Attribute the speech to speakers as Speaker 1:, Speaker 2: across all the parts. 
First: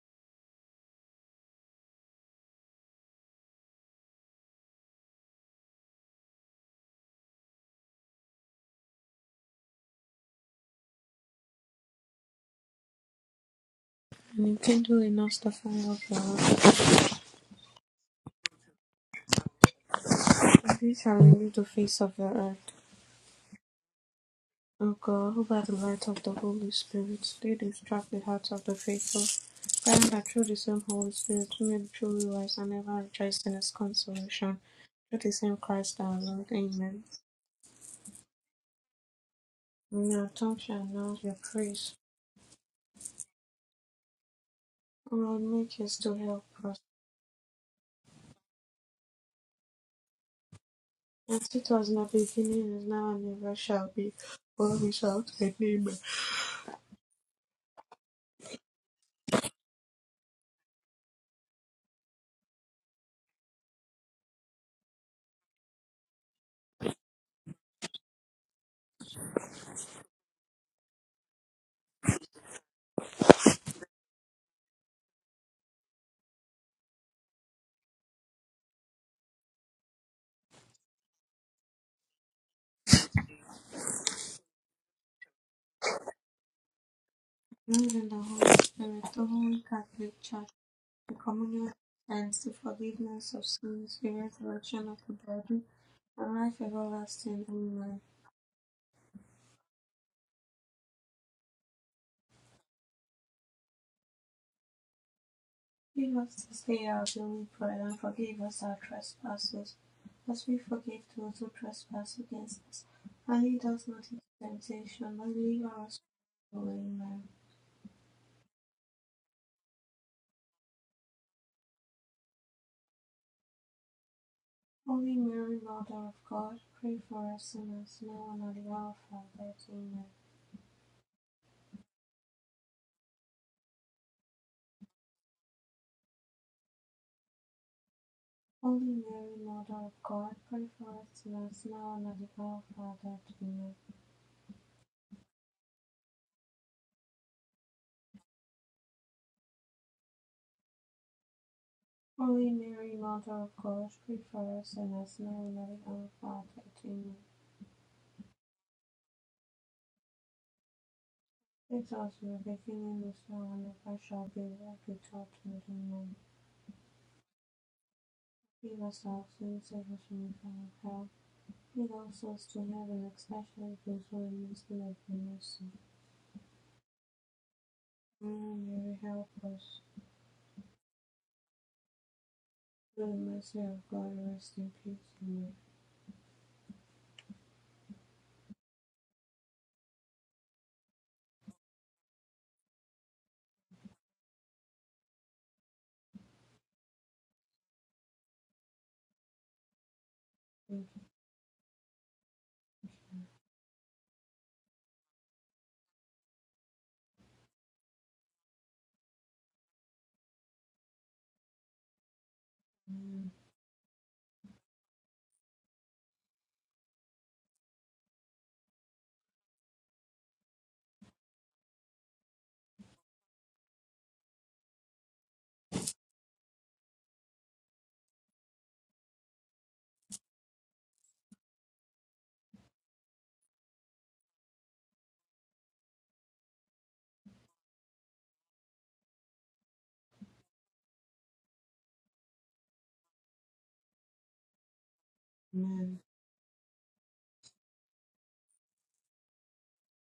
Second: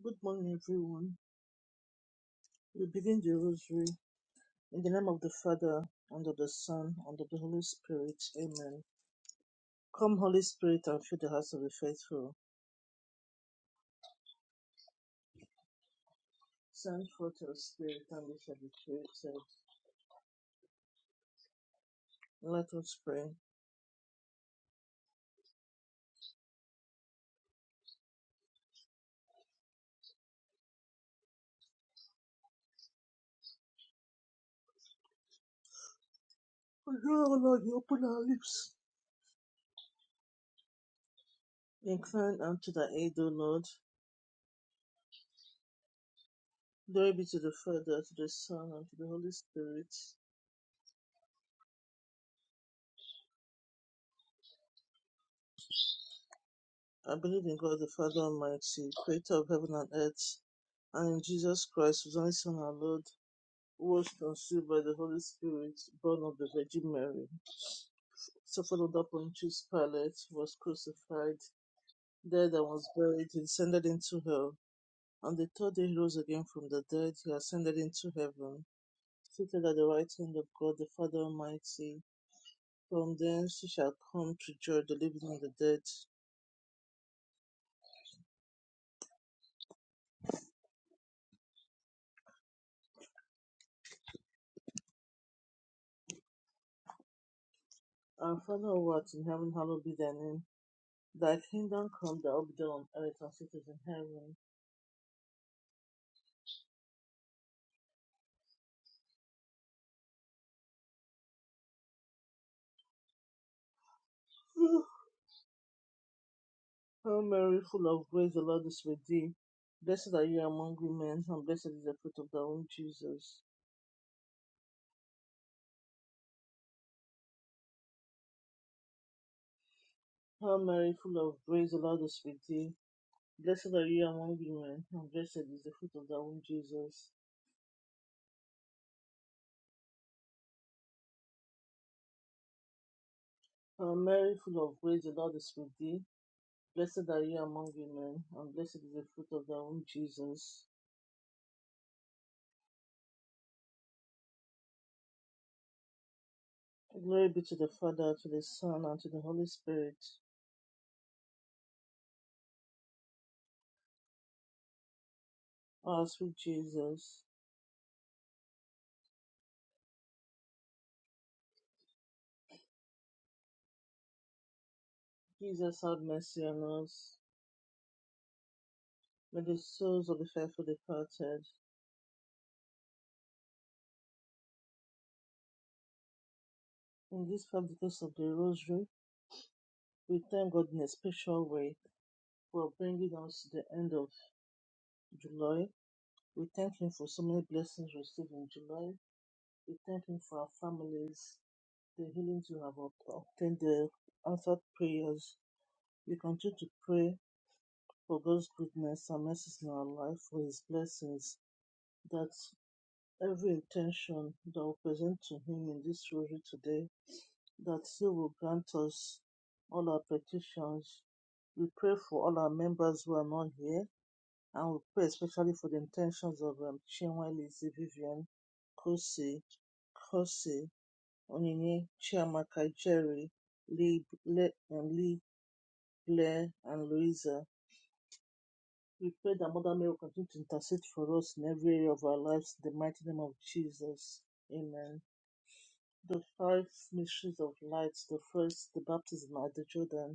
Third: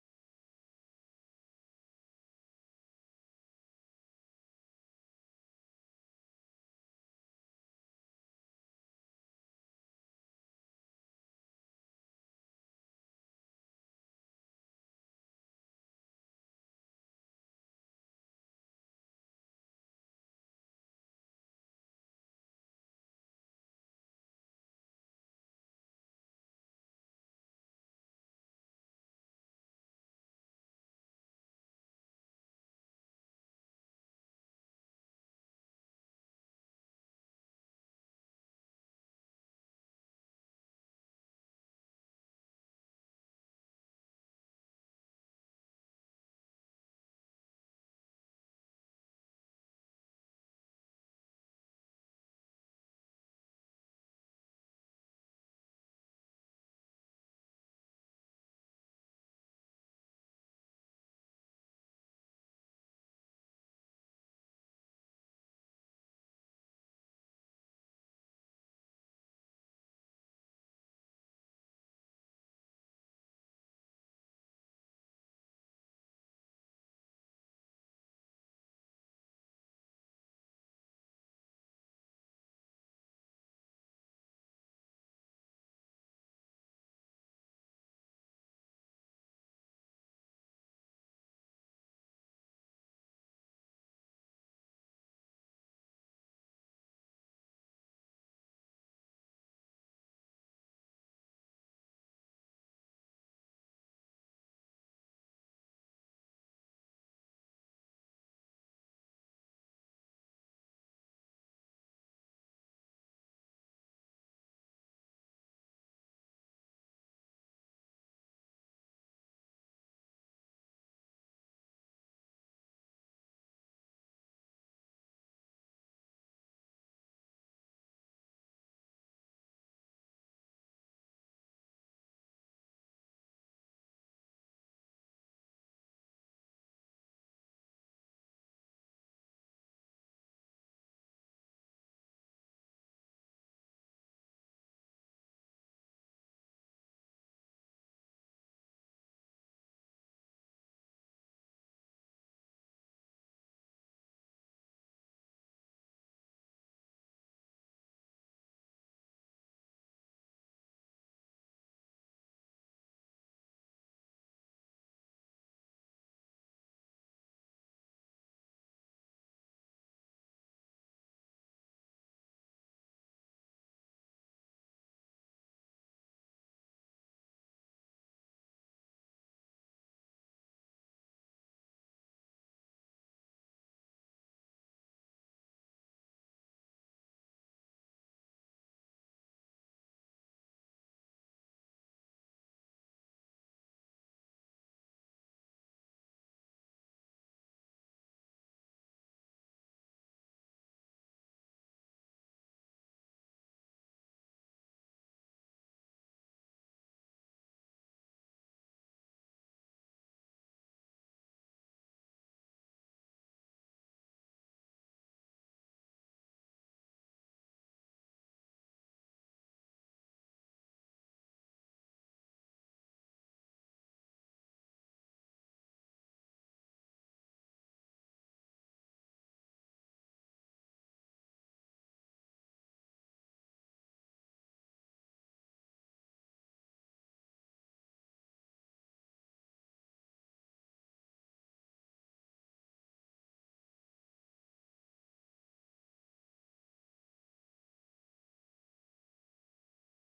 Speaker 1: Good morning, everyone. We begin the rosary in the name of the Father, and of the Son, and of the Holy Spirit. Amen. Come, Holy Spirit, and fill the hearts of the faithful.
Speaker 2: And rekindle us the fire of your wrath.
Speaker 1: Send forth your Spirit, and we shall be created.
Speaker 2: And we shall renew the face of the earth.
Speaker 1: Let us pray.
Speaker 2: O God, who by the light of the Holy Spirit did instruct the hearts of the faithful, grant that through the same Holy Spirit we may be truly wise and ever rejoice in His consolation. Through the same Christ our Lord.
Speaker 1: O
Speaker 2: Amen.
Speaker 1: Lord, Lord, you open our lips.
Speaker 2: And our tongue shall announce your praise.
Speaker 1: Incline unto thy aid, O Lord.
Speaker 2: O Lord, make haste to help us.
Speaker 1: Glory be to the Father, to the Son, and to the Holy Spirit.
Speaker 2: As it was in the beginning, is now, and ever shall be, world without end. Amen.
Speaker 1: I believe in God the Father Almighty, creator of heaven and earth, and in Jesus Christ, whose only Son, our Lord was conceived by the Holy Spirit, born of the Virgin Mary, suffered under Pontius Pilate, was crucified, died and was buried, he descended into hell. On the third day he rose again from the dead, he ascended into heaven, seated at the right hand of God the Father Almighty. From thence he shall come to judge the living and the dead.
Speaker 2: Amen. And the Holy Spirit, the Holy Catholic Church The communion contains the forgiveness of sins, the resurrection of the body, and life everlasting. Amen.
Speaker 1: Our Father who art in heaven, hallowed be thy name. Thy kingdom come, thy will be done on earth as it is in heaven.
Speaker 2: Give us this day our daily bread, and forgive us our trespasses, as we forgive those who trespass against us. And lead us not into temptation, but deliver us from evil.
Speaker 1: Hail
Speaker 2: Amen.
Speaker 1: Mary, full of grace, the Lord is with thee. Blessed are you among women, and blessed is the fruit of thy womb, Jesus.
Speaker 2: Holy Mary, Mother of God, pray for us sinners now and at the hour of our death. Amen.
Speaker 1: Hail Mary, full of grace, the Lord is with thee. Blessed are you among women, and blessed is the fruit of thy womb, Jesus.
Speaker 2: Holy Mary, Mother of God, pray for us sinners now and at the hour of our death. Amen.
Speaker 1: Hail Mary, full of grace, the Lord is with thee. Blessed are you among women, and blessed is the fruit of thy womb, Jesus.
Speaker 2: Holy Mary, Mother of God, pray for us sinners now and at the hour of our death. Amen.
Speaker 1: Glory be to the Father, to the Son, and to the Holy Spirit.
Speaker 2: Let us be beginning this hour and ever shall be that we talk to the
Speaker 1: Our
Speaker 2: Amen.
Speaker 1: sweet Jesus.
Speaker 2: Give us our sins, save us from the fire of hell. Lead all souls to heaven, especially those who are most in need of mercy.
Speaker 1: Jesus, have mercy on us.
Speaker 2: Mother Mary, help
Speaker 1: May the
Speaker 2: us.
Speaker 1: souls of the faithful departed
Speaker 2: Through the mercy of God, rest in peace. Amen.
Speaker 1: In this fast because of the Rosary, we thank God in a special way for bringing us to the end of July. We thank Him for so many blessings received in July. We thank Him for our
Speaker 2: Thank
Speaker 1: families, the healings we have obtained, the answered prayers. We continue to pray for God's goodness and mercies in our life, for His blessings, that
Speaker 2: you. Amen.
Speaker 1: every intention that we present to Him in this Rosary today that you will grant us all our petitions. We pray for all our members who are not here, and we pray especially for the intentions of um, Chinwe Lizzie Vivian, Kosi, Kosi, Onyinye, Chiamaka, Jerry, Lee, Le, and Lee, Blair, and Louisa. We pray that Mother Mary will continue to intercede for us in every area of our lives in the mighty name of Jesus. Amen.
Speaker 2: Amen.
Speaker 1: The five mysteries of light, the first, the baptism at the Jordan.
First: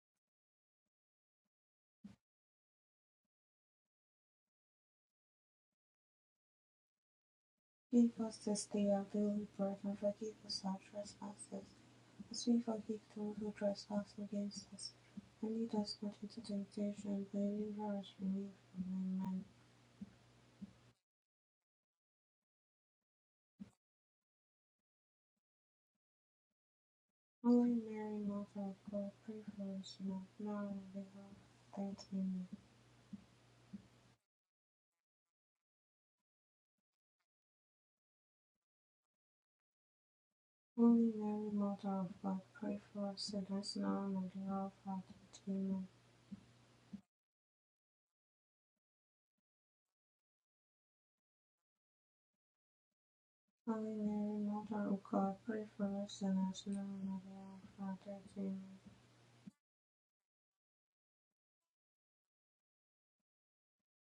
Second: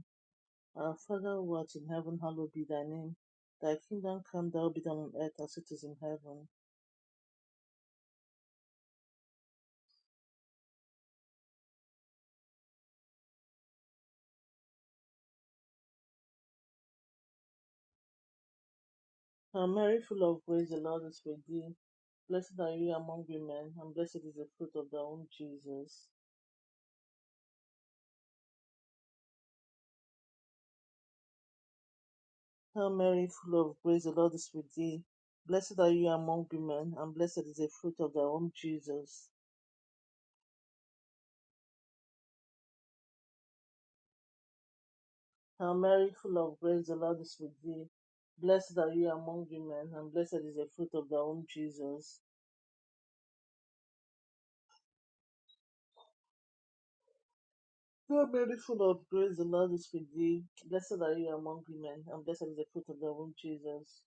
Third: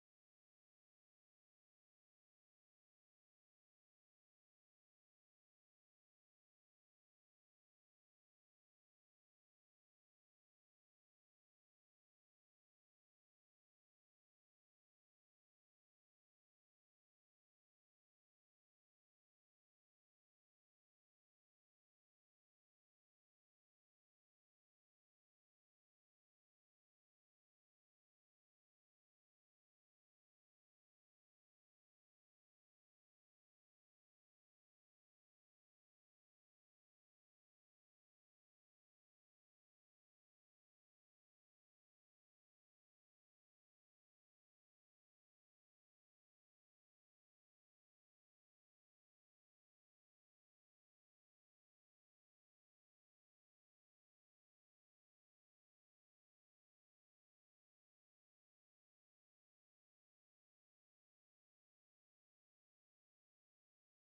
Speaker 1: Our Father who art in heaven, hallowed be thy name. Thy kingdom come, thy will be done on earth as it is in heaven.
Speaker 2: Give us this day our daily bread and forgive us our trespasses As we forgive those who trespass against us only does not into temptation, but delivers us from evil. Amen.
Speaker 1: Hail Mary, full of grace, the Lord is with thee. Blessed are you among women, and blessed is the fruit of thy womb, Jesus.
Speaker 2: Holy Mary, Mother of God, pray for us now, now and at the hour of our death. Amen.
Speaker 1: Hail Mary, full of grace, the Lord is with thee. Blessed are you among women, and blessed is the fruit of thy womb, Jesus.
Speaker 2: Holy Mary, Mother of God, pray for us sinners now and at the hour of our death.
Speaker 1: Hail
Speaker 2: Amen.
Speaker 1: Mary, full of grace, the Lord is with thee. Blessed are you among women, and blessed is the fruit of thy womb, Jesus.
Speaker 2: Holy Mary, Mother of God, pray for us sinners now and at the hour of our
Speaker 1: So
Speaker 2: death. Amen.
Speaker 1: beautiful of grace, the Lord is with thee. Blessed are you among women, and blessed is the fruit of thy womb, Jesus.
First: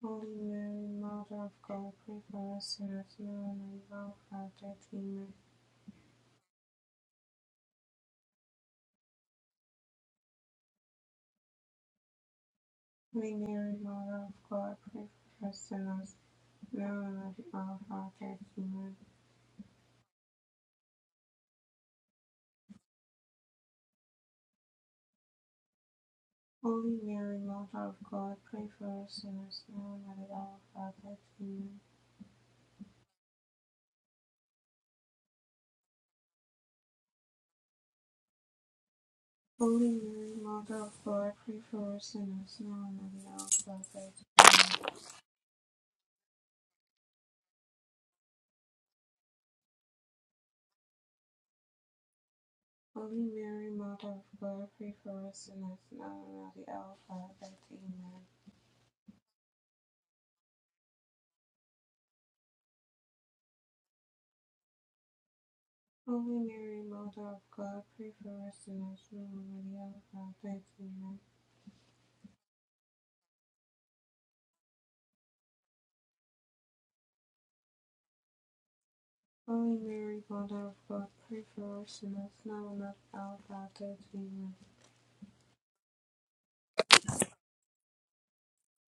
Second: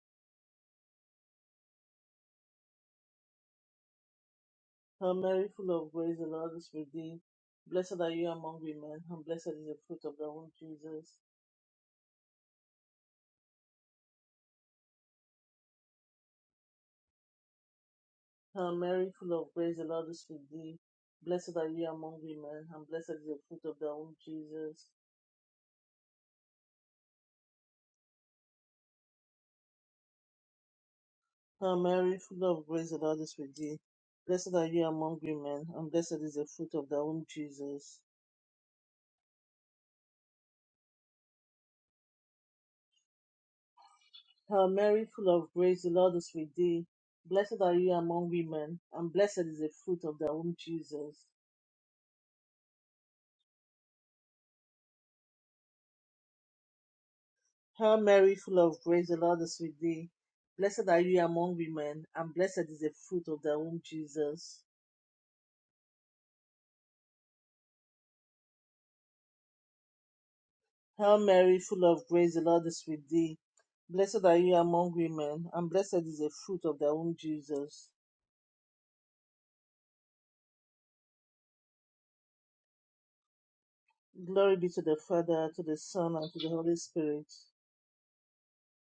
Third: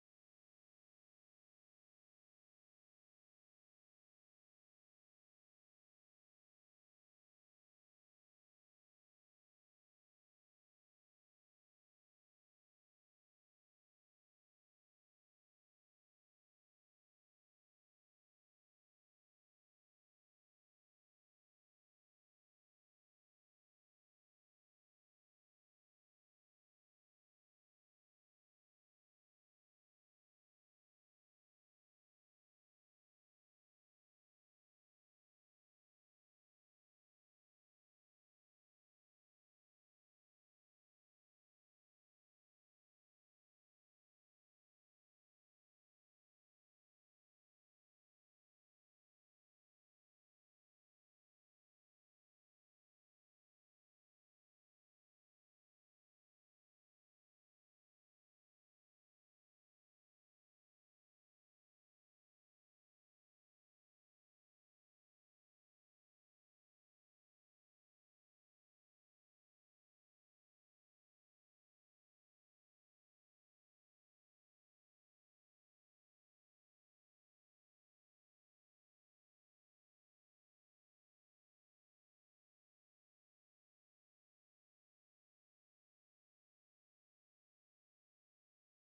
Speaker 2: Holy Mary, Mother of God, pray for us sinners now and at the hour of our death.
Speaker 1: Hail
Speaker 2: Amen.
Speaker 1: Mary, full of grace, the Lord is with thee. Blessed are you among women, and blessed is the fruit of thy womb, Jesus.
Speaker 2: Many modern God practitioners believe and practice
Speaker 1: Hail
Speaker 2: in
Speaker 1: Mary, full of grace, the Lord is with thee. Blessed are you among women, and blessed is the fruit of thy womb, Jesus.
Speaker 2: Holy Mary, Mother of God, pray for us sinners now and at the hour of our death. Amen.
Speaker 1: Hail Mary, full of grace, the Lord is with thee. Blessed are you among women, and blessed is the fruit of thy womb, Jesus.
Speaker 2: Holy Mary, Mother of God, pray for us sinners now and at the hour of our death.
Speaker 1: Hail
Speaker 2: Amen.
Speaker 1: Mary, full of grace, the Lord is with thee. Blessed are you among women, and blessed is the fruit of thy womb, Jesus.
Speaker 2: Holy Mary, Mother of God, pray for us sinners now and at the hour of our death.
Speaker 1: Hail
Speaker 2: Amen.
Speaker 1: Mary, full of grace, the Lord is with thee. Blessed are you among women, and blessed is the fruit of thy womb, Jesus.
Speaker 2: Holy Mary, Mother of God, pray for us sinners now and at the hour of our death. Amen.
Speaker 1: Hail Mary, full of grace, the Lord is with thee. Blessed are you among women, and blessed is the fruit of thy womb, Jesus.
Speaker 2: Holy Mary, Mother of God, pray for us sinners, now and at the hour of our death. Amen.
Speaker 1: Glory be to the Father, to the Son, and to the Holy Spirit.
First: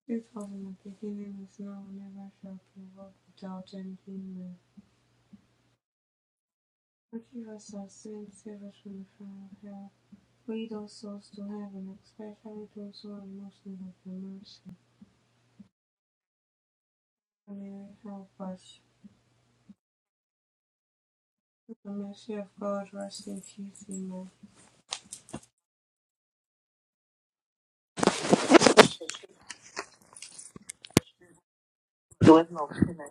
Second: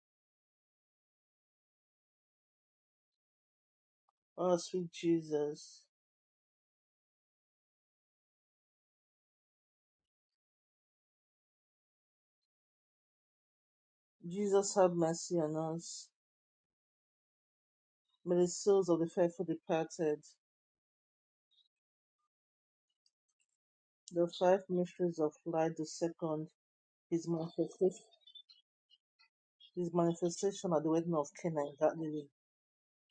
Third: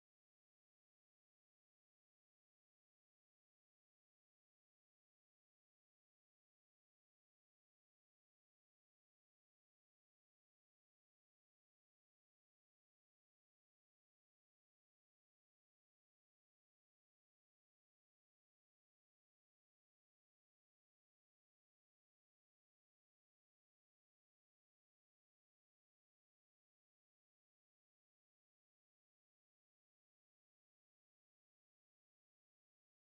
Speaker 2: It was in the beginning, is now, and ever shall be, world without end. Amen.
Speaker 1: Oh, sweet Jesus.
Speaker 2: Forgive us our sins, save us from the fire of hell. Lead all souls to heaven, especially those who are most in need of your mercy.
Speaker 1: Jesus, have mercy on us.
Speaker 2: Mary, help
Speaker 1: May the
Speaker 2: us.
Speaker 1: souls of the faithful departed,
Speaker 2: With the mercy of God, rest in peace.
Speaker 1: the
Speaker 2: Amen.
Speaker 1: five mysteries of light, the second, his manifestation, his manifestation at the wedding of Cana in Galilee.
Speaker 2: There is no sinner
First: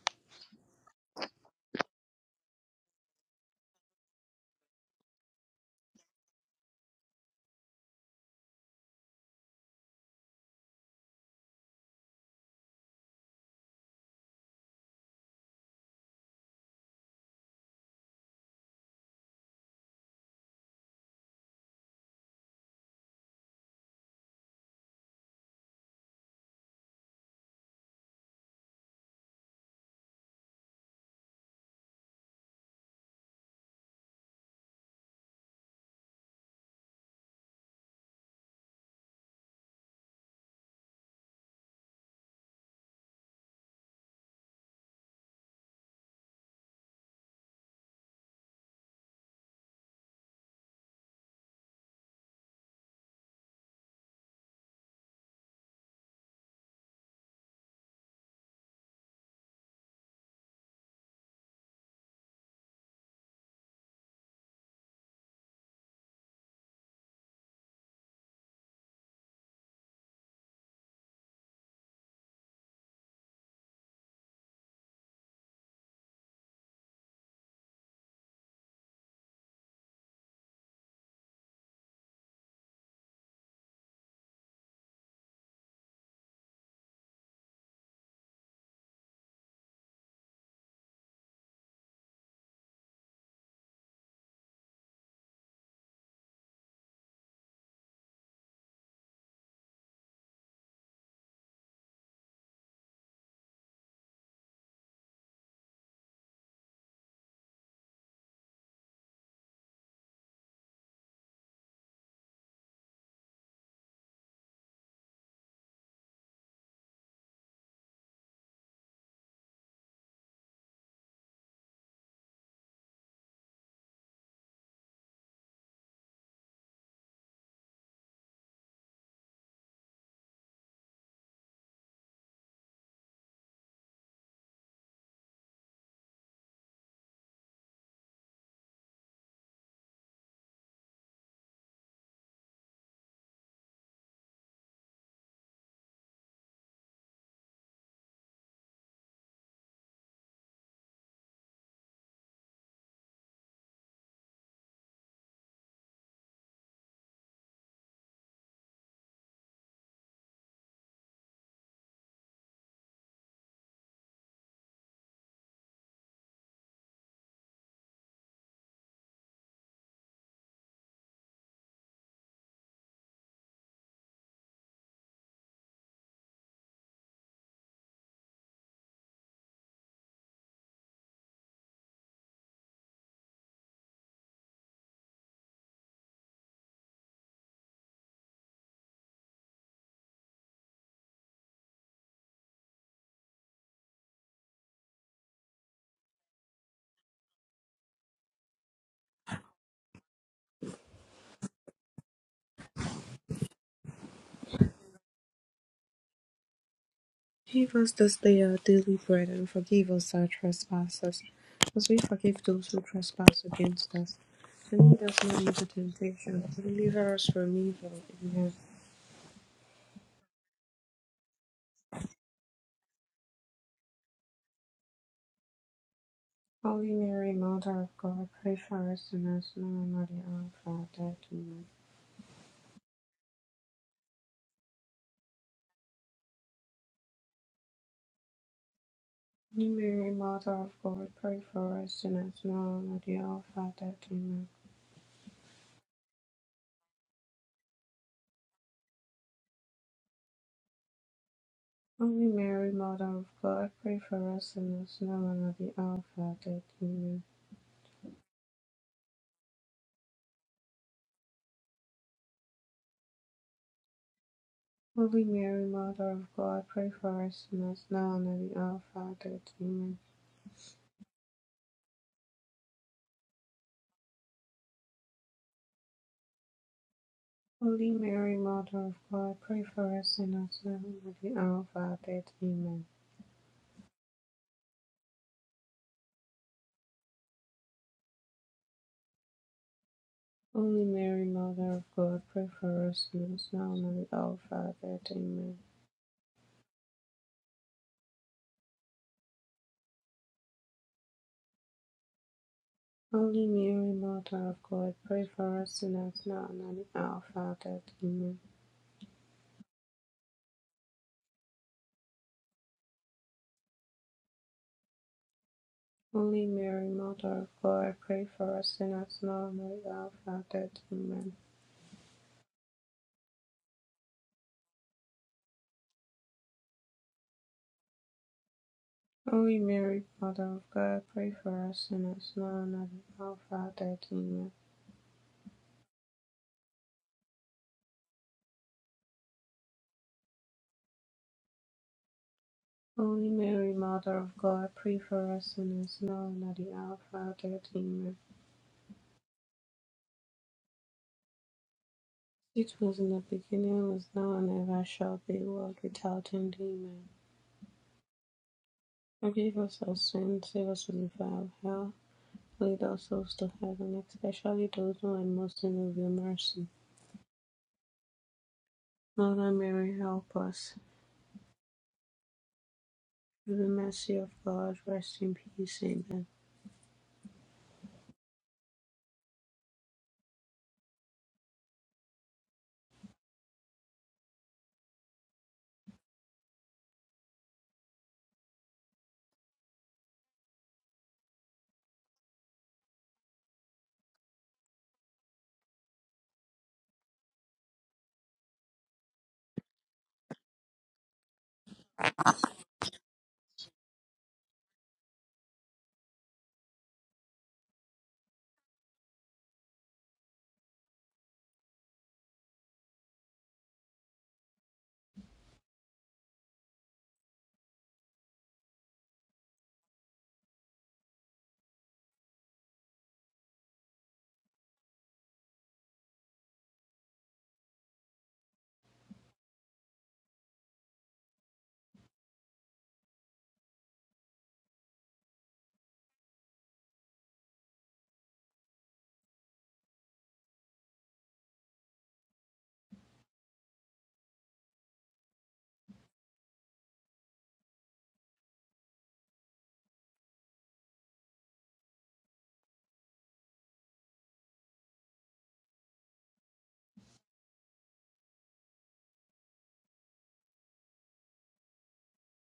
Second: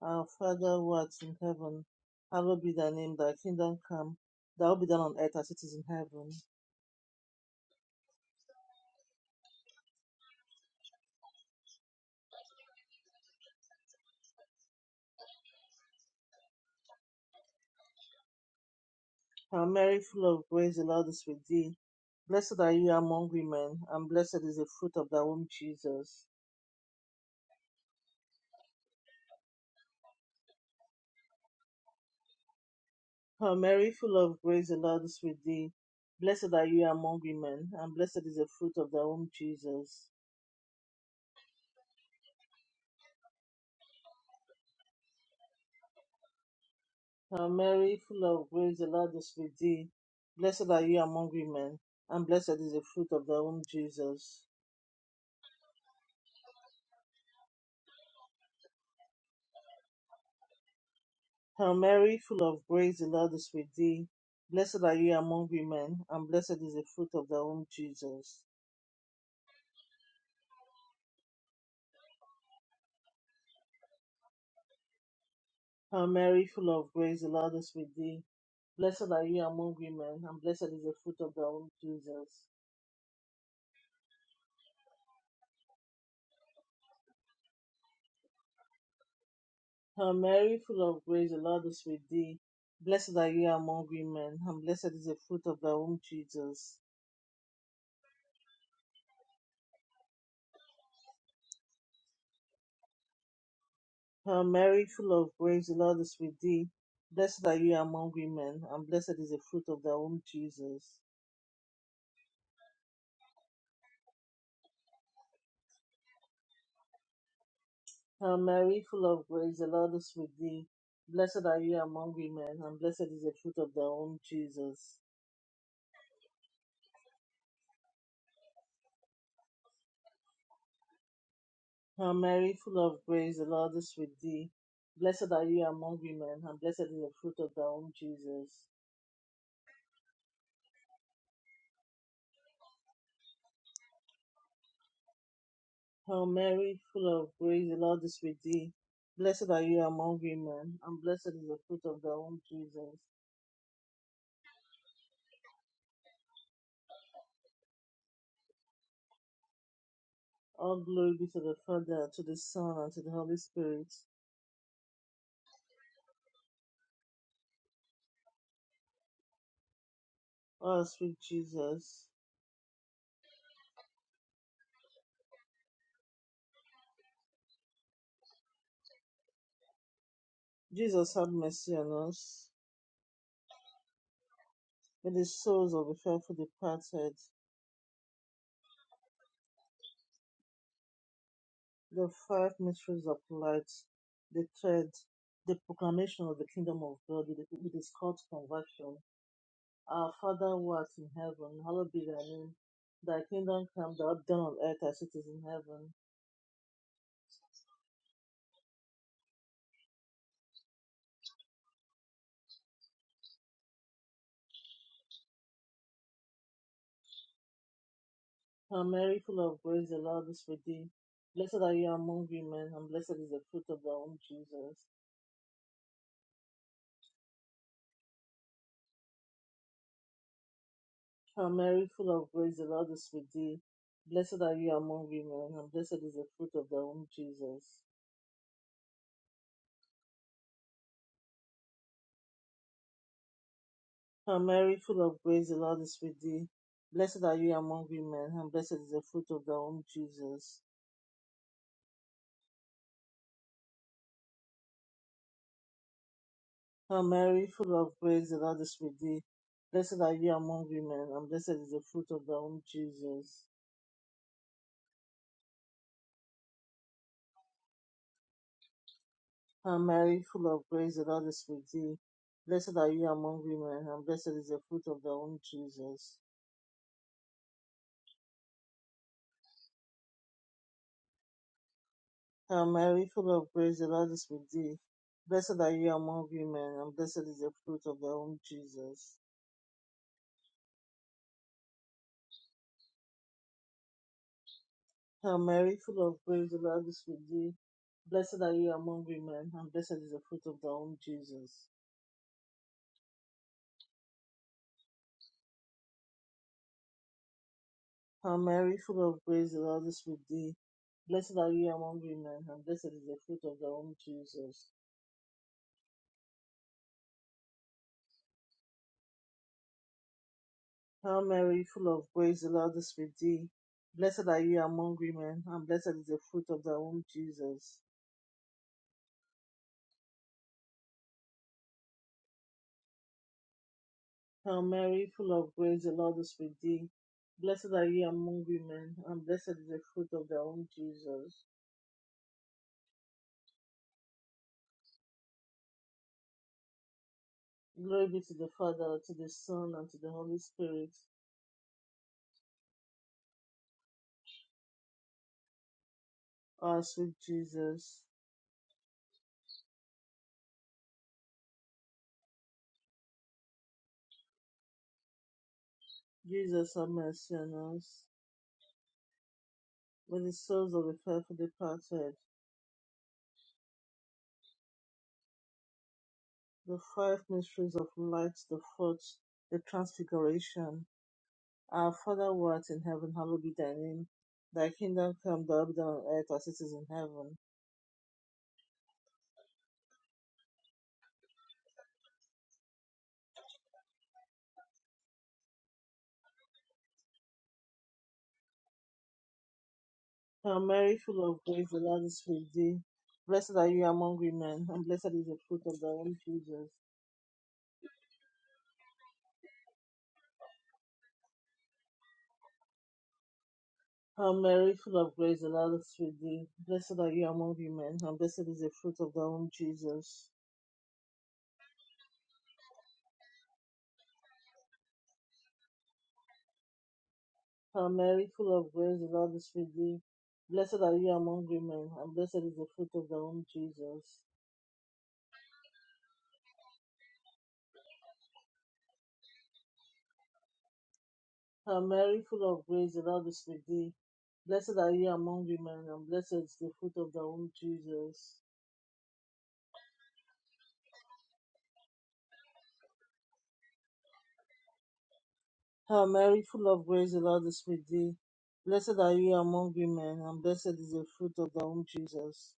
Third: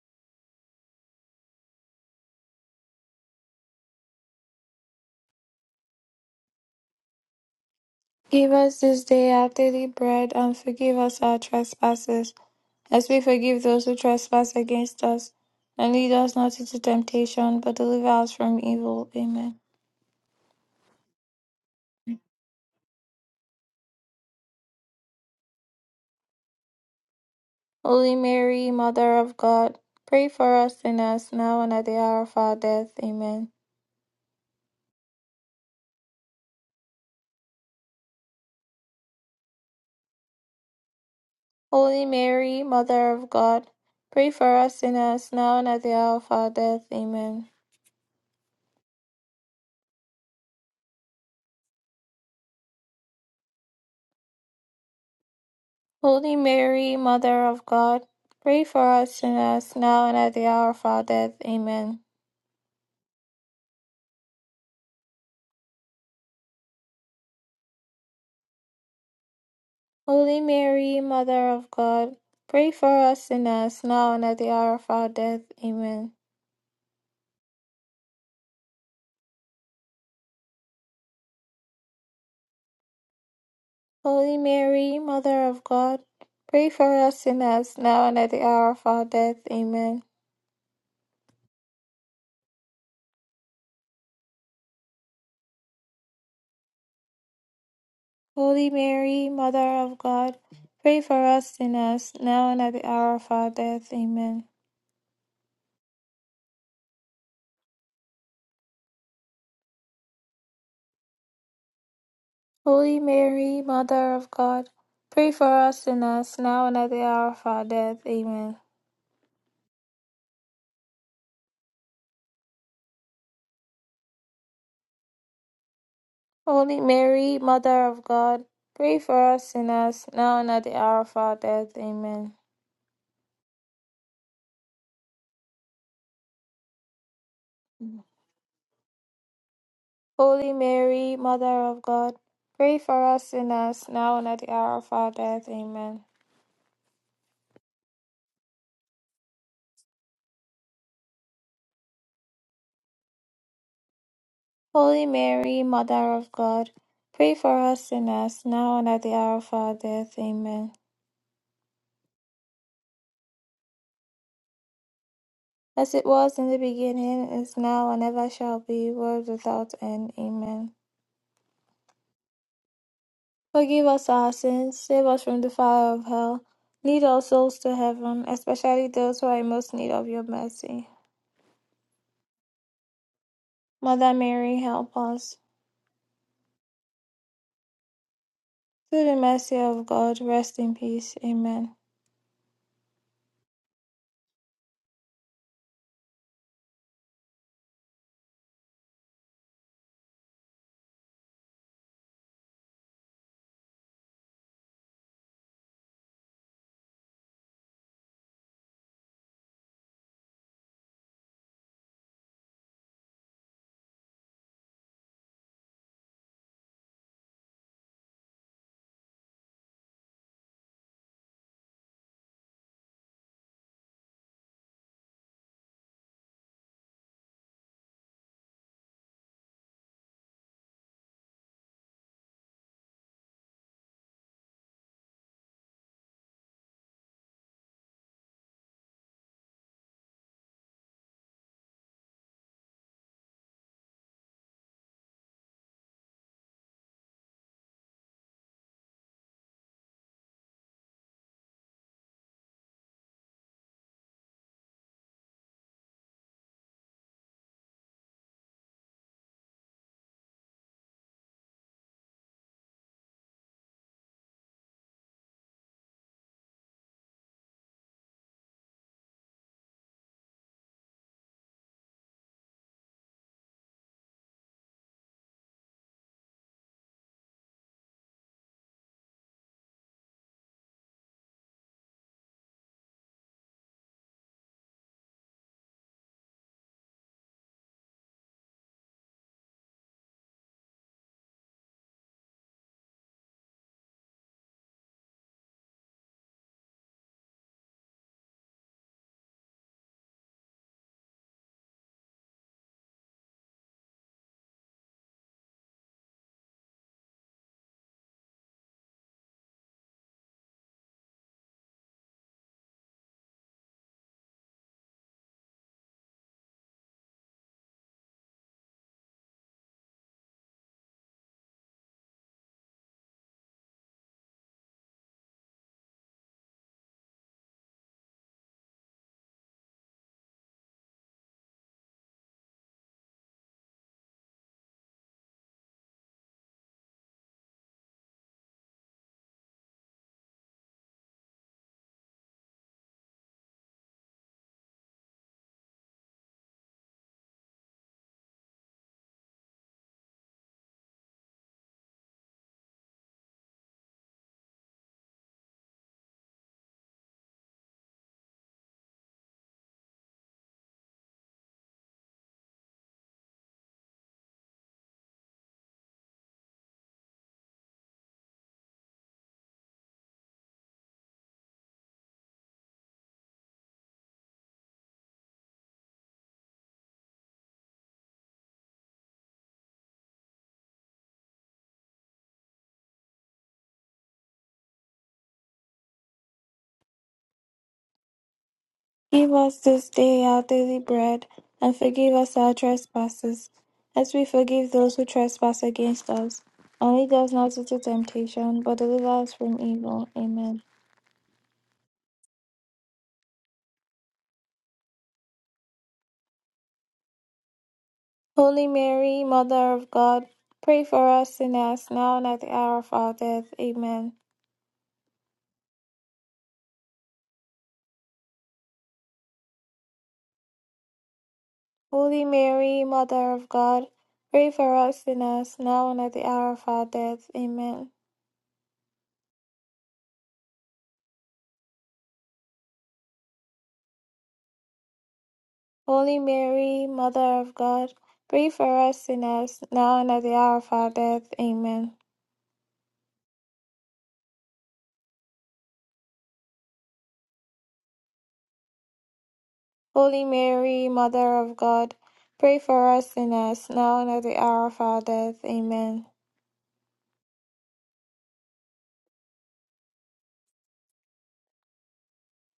Speaker 1: Our Father who art in heaven, hallowed be thy name, thy kingdom come, thy will be done on earth as it is in heaven.
Speaker 3: Give us this day our daily bread, and forgive us our trespasses, as we forgive those who trespass against us. And lead us not into temptation, but deliver us from evil. Amen.
Speaker 1: Hail Mary, full of grace, the Lord is with thee. Blessed are you among women, and blessed is the fruit of thy womb, Jesus.
Speaker 3: Holy Mary, Mother of God, pray for us sinners now and at the hour of our death. Amen.
Speaker 1: Hail Mary, full of grace, the Lord is with thee. Blessed are you among women, and blessed is the fruit of thy womb, Jesus.
Speaker 3: Holy Mary, Mother of God, pray for us sinners now and at the hour of our death.
Speaker 1: Hail
Speaker 3: Amen.
Speaker 1: Mary, full of grace, the Lord is with thee. Blessed are you among women, and blessed is the fruit of thy womb, Jesus.
Speaker 3: Holy Mary, Mother of God, pray for us sinners now and at the hour of our death.
Speaker 1: Hail
Speaker 3: Amen.
Speaker 1: Mary, full of grace, the Lord is with thee. Blessed are you among women, and blessed is the fruit of thy womb, Jesus.
Speaker 3: Holy Mary, Mother of God, pray for us sinners now and at the hour of our death.
Speaker 1: Hail
Speaker 3: Amen.
Speaker 1: Mary, full of grace, the Lord is with thee. Blessed are you among women, and blessed is the fruit of thy womb, Jesus.
Speaker 3: Holy Mary, Mother of God, pray for us sinners now and at the hour of our death. Amen.
Speaker 1: Hail Mary, full of grace, the Lord is with thee. Blessed are you among women, and blessed is the fruit of thy womb, Jesus.
Speaker 3: Holy Mary, Mother of God, pray for us sinners now and at the hour of our death. Amen.
Speaker 1: Hail Mary, full of grace, the Lord is with thee. Blessed are you among women, and blessed is the fruit of thy womb, Jesus.
Speaker 3: Holy Mary, Mother of God, pray for us sinners now and at the hour of our death.
Speaker 1: Hail
Speaker 3: Amen.
Speaker 1: Mary, full of grace, the Lord is with thee. Blessed are you among women, and blessed is the fruit of thy womb, Jesus.
Speaker 3: Holy Mary, Mother of God, pray for us sinners, now and at the hour of our death.
Speaker 1: Hail
Speaker 3: Amen.
Speaker 1: Mary, full of grace, the Lord is with thee. Blessed are you among women, and blessed is the fruit of thy womb, Jesus.
Speaker 3: Holy Mary, Mother of God, pray for us sinners, now and at the hour of our death. Amen.
Speaker 1: Hail Mary, full of grace, the Lord is with thee. Blessed are you among women, and blessed is the fruit of thy womb, Jesus.
Speaker 3: Holy Mary, Mother of God, pray for us sinners, now and at the hour of our death. Amen.
Speaker 1: All glory be to the Father, to the Son, and to the Holy Spirit.
Speaker 3: As it was in the beginning, is now, and ever shall be, world without end. Amen.
Speaker 1: Oh, sweet Jesus.
Speaker 3: Forgive us our sins, save us from the fire of hell, lead all souls to heaven, especially those who are in most need of your mercy.
Speaker 1: Jesus, have mercy on us.
Speaker 3: Mother Mary, help
Speaker 1: May the
Speaker 3: us.
Speaker 1: souls of the faithful departed,
Speaker 3: Through the mercy of God, rest in peace. Amen.
Speaker 1: the five mysteries of light, the third, the proclamation of the kingdom of God with with its called conversion. Our Father who art in heaven, hallowed be thy name. Thy kingdom come, thy will be done on earth as it is in heaven.
Speaker 2: Give us this day our daily bread, and forgive us our trespasses, as we forgive those who trespass against us. And lead us not into temptation, but deliver us from evil. Amen.
Speaker 1: Hail Mary, full of grace, the Lord is with thee. Blessed are you among women, and blessed is the fruit of thy womb, Jesus.
Speaker 2: Holy Mary, Mother of God, pray for us sinners, now and at the hour of our death.
Speaker 1: Hail
Speaker 2: Amen.
Speaker 1: Mary, full of grace, the Lord is with thee. Blessed are you among women, and blessed is the fruit of thy womb, Jesus.
Speaker 2: Holy Mary, Mother of God, pray for us sinners, now and at the hour of our death.
Speaker 1: Hail
Speaker 2: Amen.
Speaker 1: Mary, full of grace, the Lord is with thee. Blessed are you among women, and blessed is the fruit of thy womb, Jesus.
Speaker 2: Holy Mary, Mother of God, pray for us sinners, now and at the hour of our death.
Speaker 1: Hail
Speaker 2: Amen.
Speaker 1: Mary, full of grace, the Lord is with thee. Blessed are you among women, and blessed is the fruit of thy womb, Jesus.
Speaker 2: Holy Mary, Mother of God, pray for us sinners now and at the hour of our death.
Speaker 1: Hail
Speaker 2: Amen.
Speaker 1: Mary, full of grace, the Lord is with thee. Blessed are you among women, and blessed is the fruit of thy womb, Jesus.
Speaker 2: Holy Mary, Mother of God, pray for us sinners now and at the hour of our death.
Speaker 1: Hail
Speaker 2: Amen.
Speaker 1: Mary, full of grace, the Lord is with thee. Blessed are you among women, and blessed is the fruit of thy womb, Jesus.
Speaker 2: Holy Mary, Mother of God, pray for us sinners now and at the hour of our death.
Speaker 1: Hail
Speaker 2: Amen.
Speaker 1: Mary, full of grace, the Lord is with thee. Blessed are you among women, and blessed is the fruit of thy womb, Jesus.
Speaker 2: Holy Mary, Mother of God, pray for us sinners now and at the hour of our death.
Speaker 1: Hail
Speaker 2: Amen.
Speaker 1: Mary, full of grace, the Lord is with thee. Blessed are you among women, and blessed is the fruit of thy womb, Jesus.
Speaker 2: Holy Mary, Mother of God, pray for us sinners now and at the hour of our death.
Speaker 1: Hail
Speaker 2: Amen.
Speaker 1: Mary, full of grace, the Lord is with thee. Blessed are you among women, and blessed is the fruit of thy womb, Jesus.
Speaker 2: Holy Mary, Mother of God, pray for us sinners now and at the hour of our death. Amen.
Speaker 1: Hail Mary, full of grace, the Lord is with thee. Blessed are you among women, and blessed is the fruit of thy womb, Jesus.
Speaker 2: Holy Mary, Mother of God, pray for us sinners now and at the hour of our death.
Speaker 1: Glory
Speaker 2: Amen.
Speaker 1: be to the Father, to the Son, and to the Holy Spirit.
Speaker 2: It was in the beginning, was now, and ever shall be, world without end.
Speaker 1: Our
Speaker 2: Amen.
Speaker 1: sweet Jesus,
Speaker 2: Forgive us our sins, save us from the fire of hell. Lead our souls to heaven, especially those who are most in need of your mercy.
Speaker 1: Jesus, have mercy on us.
Speaker 2: Mother Mary,
Speaker 1: May
Speaker 2: help
Speaker 1: the souls
Speaker 2: us.
Speaker 1: of the faithful departed,
Speaker 2: Through the mercy of God, rest in peace. Amen.
Speaker 1: the five mysteries of light, the fourth, the transfiguration, Our Father who art in heaven, hallowed be thy name. Thy kingdom come, thy will be done on earth as it is in heaven.
Speaker 3: Give us this day our daily bread, and forgive us our trespasses, as we forgive those who trespass against us. And lead us not into temptation, but deliver us from evil. Amen.
Speaker 1: Hail Mary, full of grace, the Lord is with thee. Blessed are you among women, and blessed is the fruit of thy womb, Jesus.
Speaker 3: Holy Mary, Mother of God, pray for us sinners, now and at the hour of our death. Amen.
Speaker 1: Hail Mary, full of grace, the Lord is with thee. Blessed are you among women, and blessed is the fruit of thy womb, Jesus.
Speaker 3: Holy Mary, Mother of God, pray for us sinners, now and at the hour of our death.
Speaker 1: Hail
Speaker 3: Amen.
Speaker 1: Mary, full of grace, the Lord is with thee. Blessed are you among women, and blessed is the fruit of thy womb, Jesus.
Speaker 3: Holy Mary, Mother of God, pray for us sinners, now and at the hour of our death.
Speaker 1: Hail
Speaker 3: Amen.
Speaker 1: Mary, full of grace, the Lord is with thee. Blessed are you among women, and blessed is the fruit of thy womb, Jesus.
Speaker 3: Holy Mary, Mother of God, pray for us sinners, now and at the hour of our death. Amen.
Speaker 1: Hail Mary, full of grace, the Lord is with thee. Blessed are you among women, and blessed is the fruit of thy womb, Jesus.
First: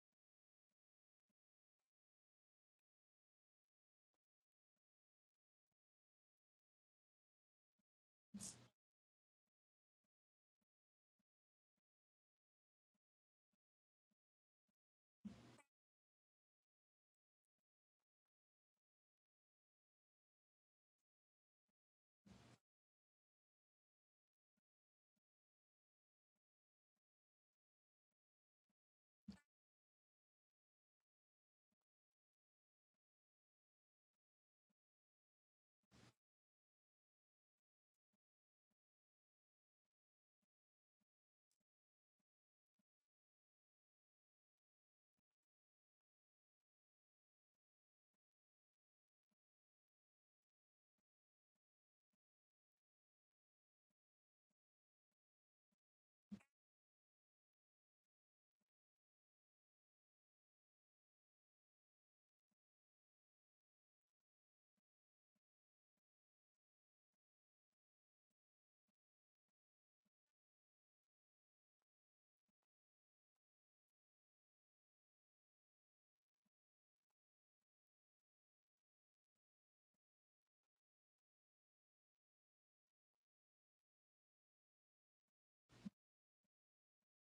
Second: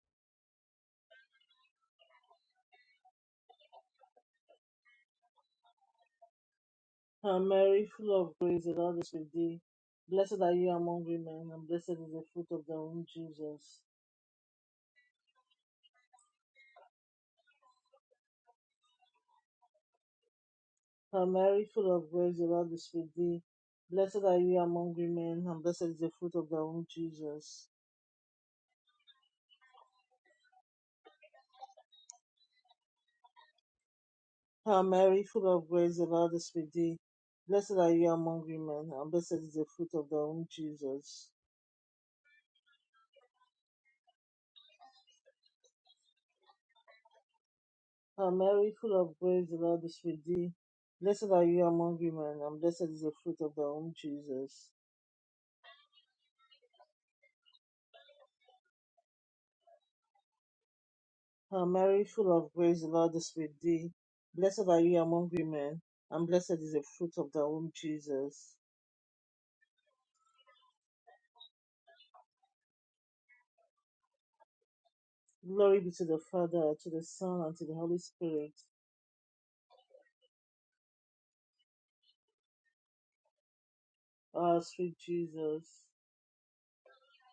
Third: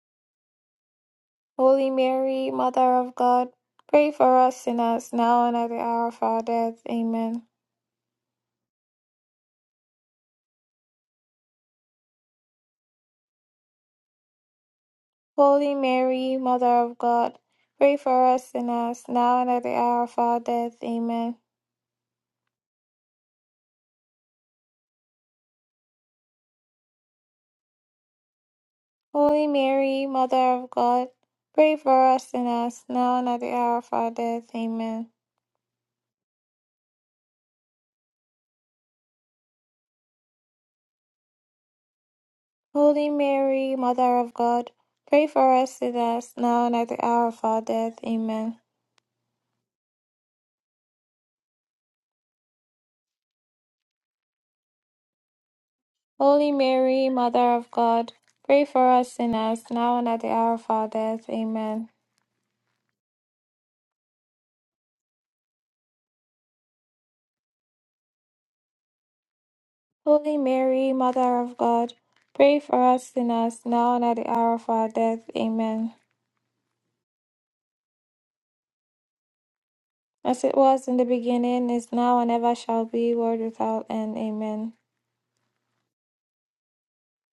Speaker 3: Holy Mary, Mother of God, pray for us sinners, now and at the hour of our death.
Speaker 1: Hail
Speaker 3: Amen.
Speaker 1: Mary, full of grace, the Lord is with thee. Blessed are you among women, and blessed is the fruit of thy womb, Jesus.
Speaker 3: Holy Mary, Mother of God, pray for us sinners, now and at the hour of our death.
Speaker 1: Hail
Speaker 3: Amen.
Speaker 1: Mary, full of grace, the Lord is with thee. Blessed are you among women, and blessed is the fruit of thy womb, Jesus.
Speaker 3: Holy Mary, Mother of God, pray for us sinners, now and at the hour of our death.
Speaker 1: Hail
Speaker 3: Amen.
Speaker 1: Mary, full of grace, the Lord is with thee. Blessed are you among women, and blessed is the fruit of thy womb, Jesus.
Speaker 3: Holy Mary, Mother of God, pray for us sinners, now and at the hour of our death.
Speaker 1: Hail
Speaker 3: Amen.
Speaker 1: Mary, full of grace, the Lord is with thee. Blessed are you among women, and blessed is the fruit of thy womb, Jesus.
Speaker 3: Holy Mary, Mother of God, pray for us sinners, now and at the hour of our death.
Speaker 1: Hail
Speaker 3: Amen.
Speaker 1: Mary, full of grace, the Lord is with thee. Blessed are you among women, and blessed is the fruit of thy womb, Jesus.
Speaker 3: Holy Mary, Mother of God, pray for us sinners, now and at the hour of our death.
Speaker 1: Glory be
Speaker 3: Amen.
Speaker 1: to the Father, to the Son, and to the Holy Spirit.
Speaker 3: As it was in the beginning, is now, and ever shall be, world without end.
Speaker 1: Ah,
Speaker 3: Amen.
Speaker 1: sweet Jesus.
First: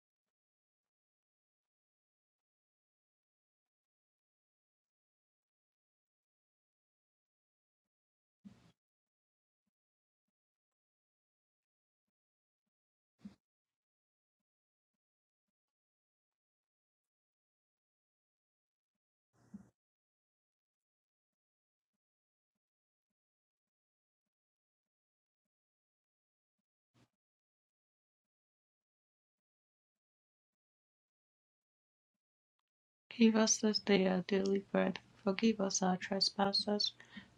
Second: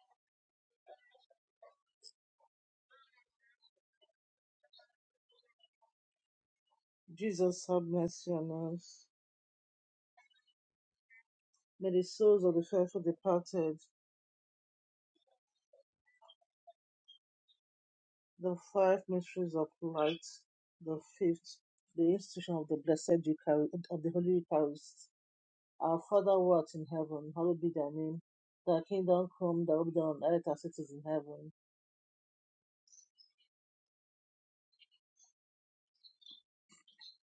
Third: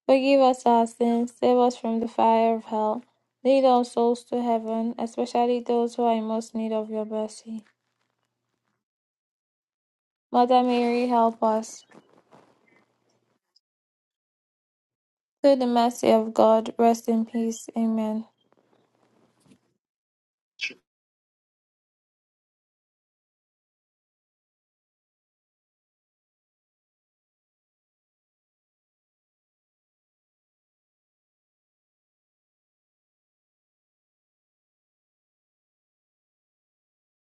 Speaker 3: Forgive us our sins, save us from the fire of hell. Lead all souls to heaven, especially those who are in most need of your mercy.
Speaker 1: Jesus, have mercy on us.
Speaker 3: Mother Mary, help us.
Speaker 1: May the souls of the faithful departed,
Speaker 3: Through the mercy of God, rest in peace. Amen.
Speaker 1: the five mysteries of light, the fifth, the institution of the blessed Eucharist, of the Holy Eucharist. Our Father who art in heaven, hallowed be thy name. Thy kingdom come, thy will be done on earth as it is in heaven.
Speaker 2: Give us this day our daily bread. Forgive us our trespasses,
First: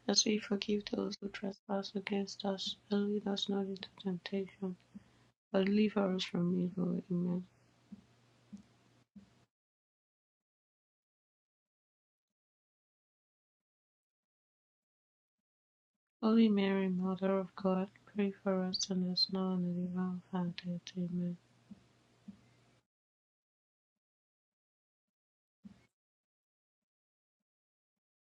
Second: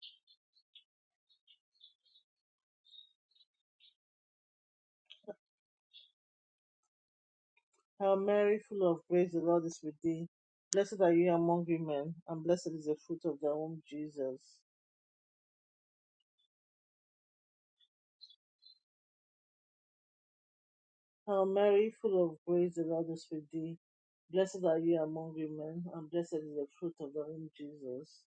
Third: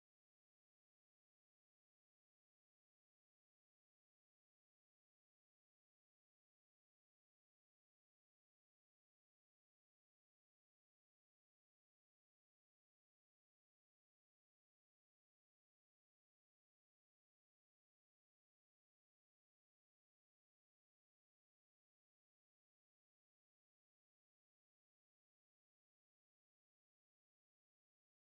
Speaker 2: as we forgive those who trespass against us. And lead us not into temptation, but deliver us from evil. Amen.
Speaker 1: Hail Mary, full of grace, the Lord is with thee. Blessed are you among women, and blessed is the fruit of thy womb, Jesus.
Speaker 2: Holy Mary, Mother of God, pray for us sinners now and at the hour of our death. Amen.
Speaker 1: Hail Mary, full of grace, the Lord is with thee. Blessed are you among women, and blessed is the fruit of thy womb, Jesus.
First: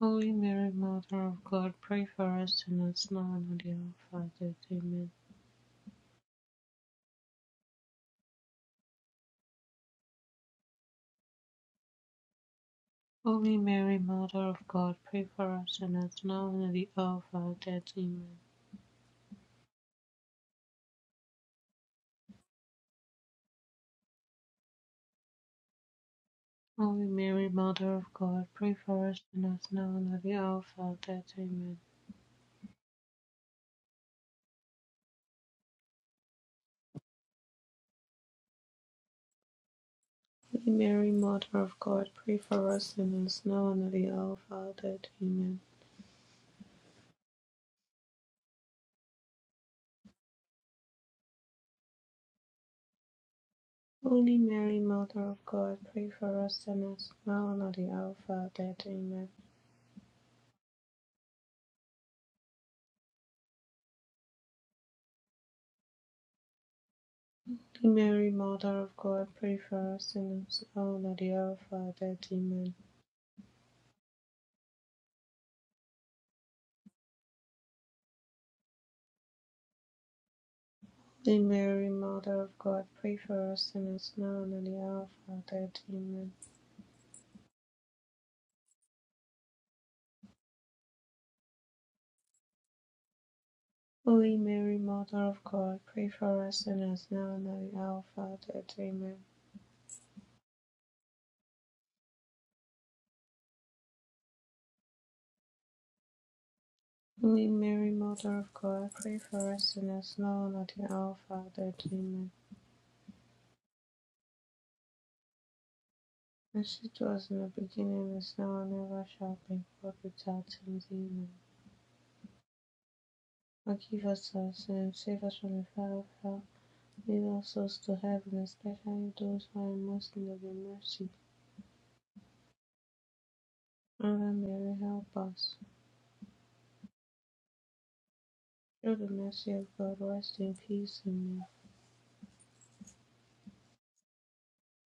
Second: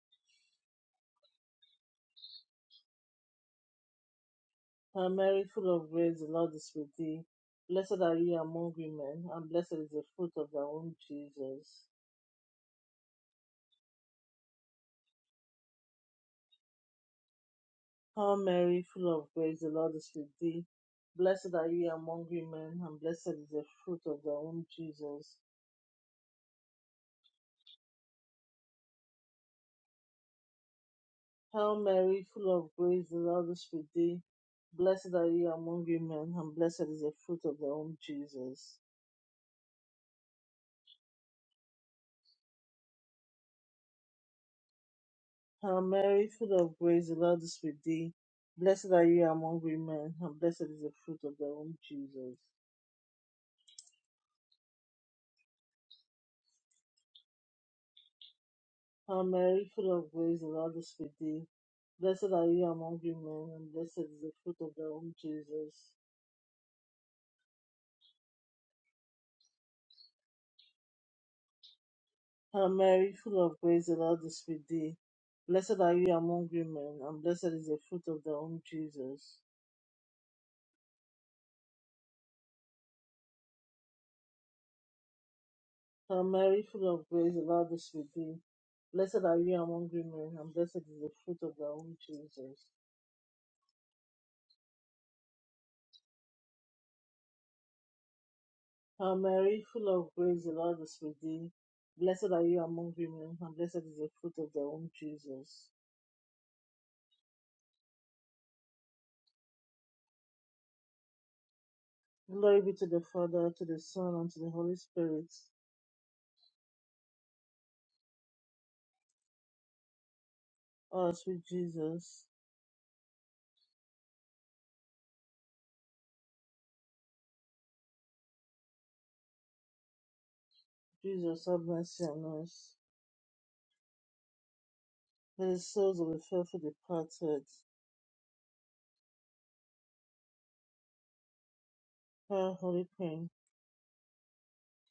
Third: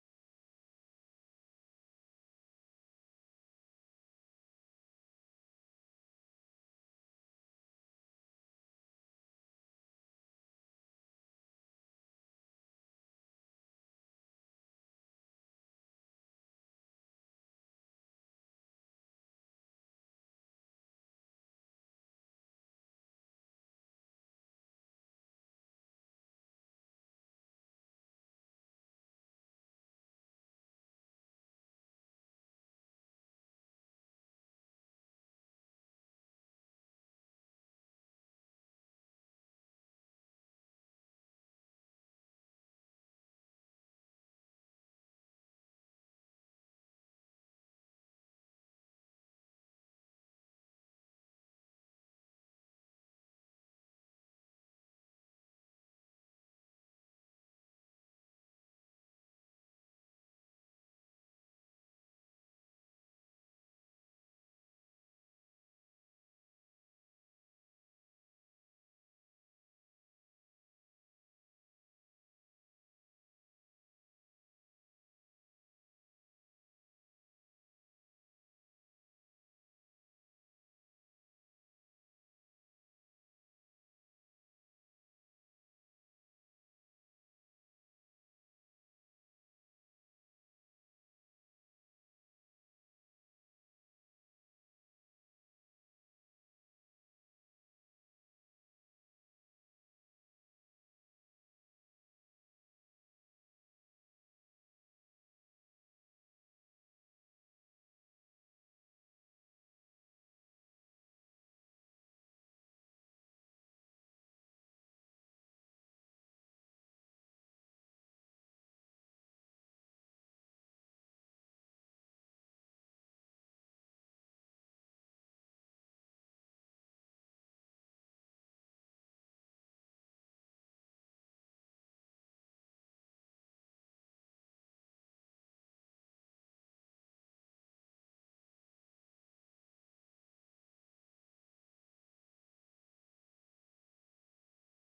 Speaker 2: Holy Mary, Mother of God, pray for us sinners now and at the hour of our death.
Speaker 1: Hail
Speaker 2: Amen.
Speaker 1: Mary, full of grace, the Lord is with thee. Blessed are you among women, and blessed is the fruit of thy womb, Jesus.
Speaker 2: Holy Mary, Mother of God, pray for us sinners now and at the hour of our death. Amen.
Speaker 1: Hail Mary, full of grace, the Lord is with thee. Blessed are you among women, and blessed is the fruit of thy womb, Jesus.
Speaker 2: Holy Mary, Mother of God, pray for us sinners now and at the hour of our death. Amen.
Speaker 1: Hail Mary, full of grace, the Lord is with thee. Blessed are you among women, and blessed is the fruit of thy womb, Jesus.
Speaker 2: Holy Mary, Mother of God, pray for us sinners now and at the hour of our death. Amen.
Speaker 1: Hail Mary, full of grace, the Lord is with thee. Blessed are you among women, and blessed is the fruit of thy womb, Jesus.
Speaker 2: Holy Mary, Mother of God, pray for us sinners now and at the hour of our death.
Speaker 1: Hail
Speaker 2: Amen.
Speaker 1: Mary, full of grace, the Lord is with thee. Blessed are you among women, and blessed is the fruit of thy womb, Jesus.
Speaker 2: Holy Mary, Mother of God, pray for us sinners now and at the hour of our death.
Speaker 1: Hail
Speaker 2: Amen.
Speaker 1: Mary, full of grace, the Lord is with thee. Blessed are you among women, and blessed is the fruit of thy womb, Jesus.
Speaker 2: Holy Mary, Mother of God, pray for us sinners now and at the hour of our death.
Speaker 1: Hail
Speaker 2: Amen.
Speaker 1: Mary, full of grace, the Lord is with thee. Blessed are you among women, and blessed is the fruit of thy womb, Jesus.
Speaker 2: Holy Mary, Mother of God, pray for us sinners now and at the hour of our death.
Speaker 1: Hail
Speaker 2: Amen.
Speaker 1: Mary, full of grace, the Lord is with thee. Blessed are you among women, and blessed is the fruit of thy womb, Jesus.
Speaker 2: Holy Mary, Mother of God, pray for us sinners now and at the hour of our death. Amen.
Speaker 1: Glory be to the Father, to the Son, and to the Holy Spirit.
Speaker 2: As it was in the beginning, is now, and ever shall be, world without end.
Speaker 1: Oh,
Speaker 2: Amen.
Speaker 1: sweet Jesus,
Speaker 2: Forgive us our sins, save us from the fire of hell, lead all souls to heaven, especially those who are in most need of your mercy.
Speaker 1: Jesus, have mercy on us.
Speaker 2: Mother Mary, help
Speaker 1: Let
Speaker 2: us.
Speaker 1: the souls of the faithful departed,
Speaker 2: Through the mercy of God, rest in peace. Amen.
Speaker 1: our holy pain,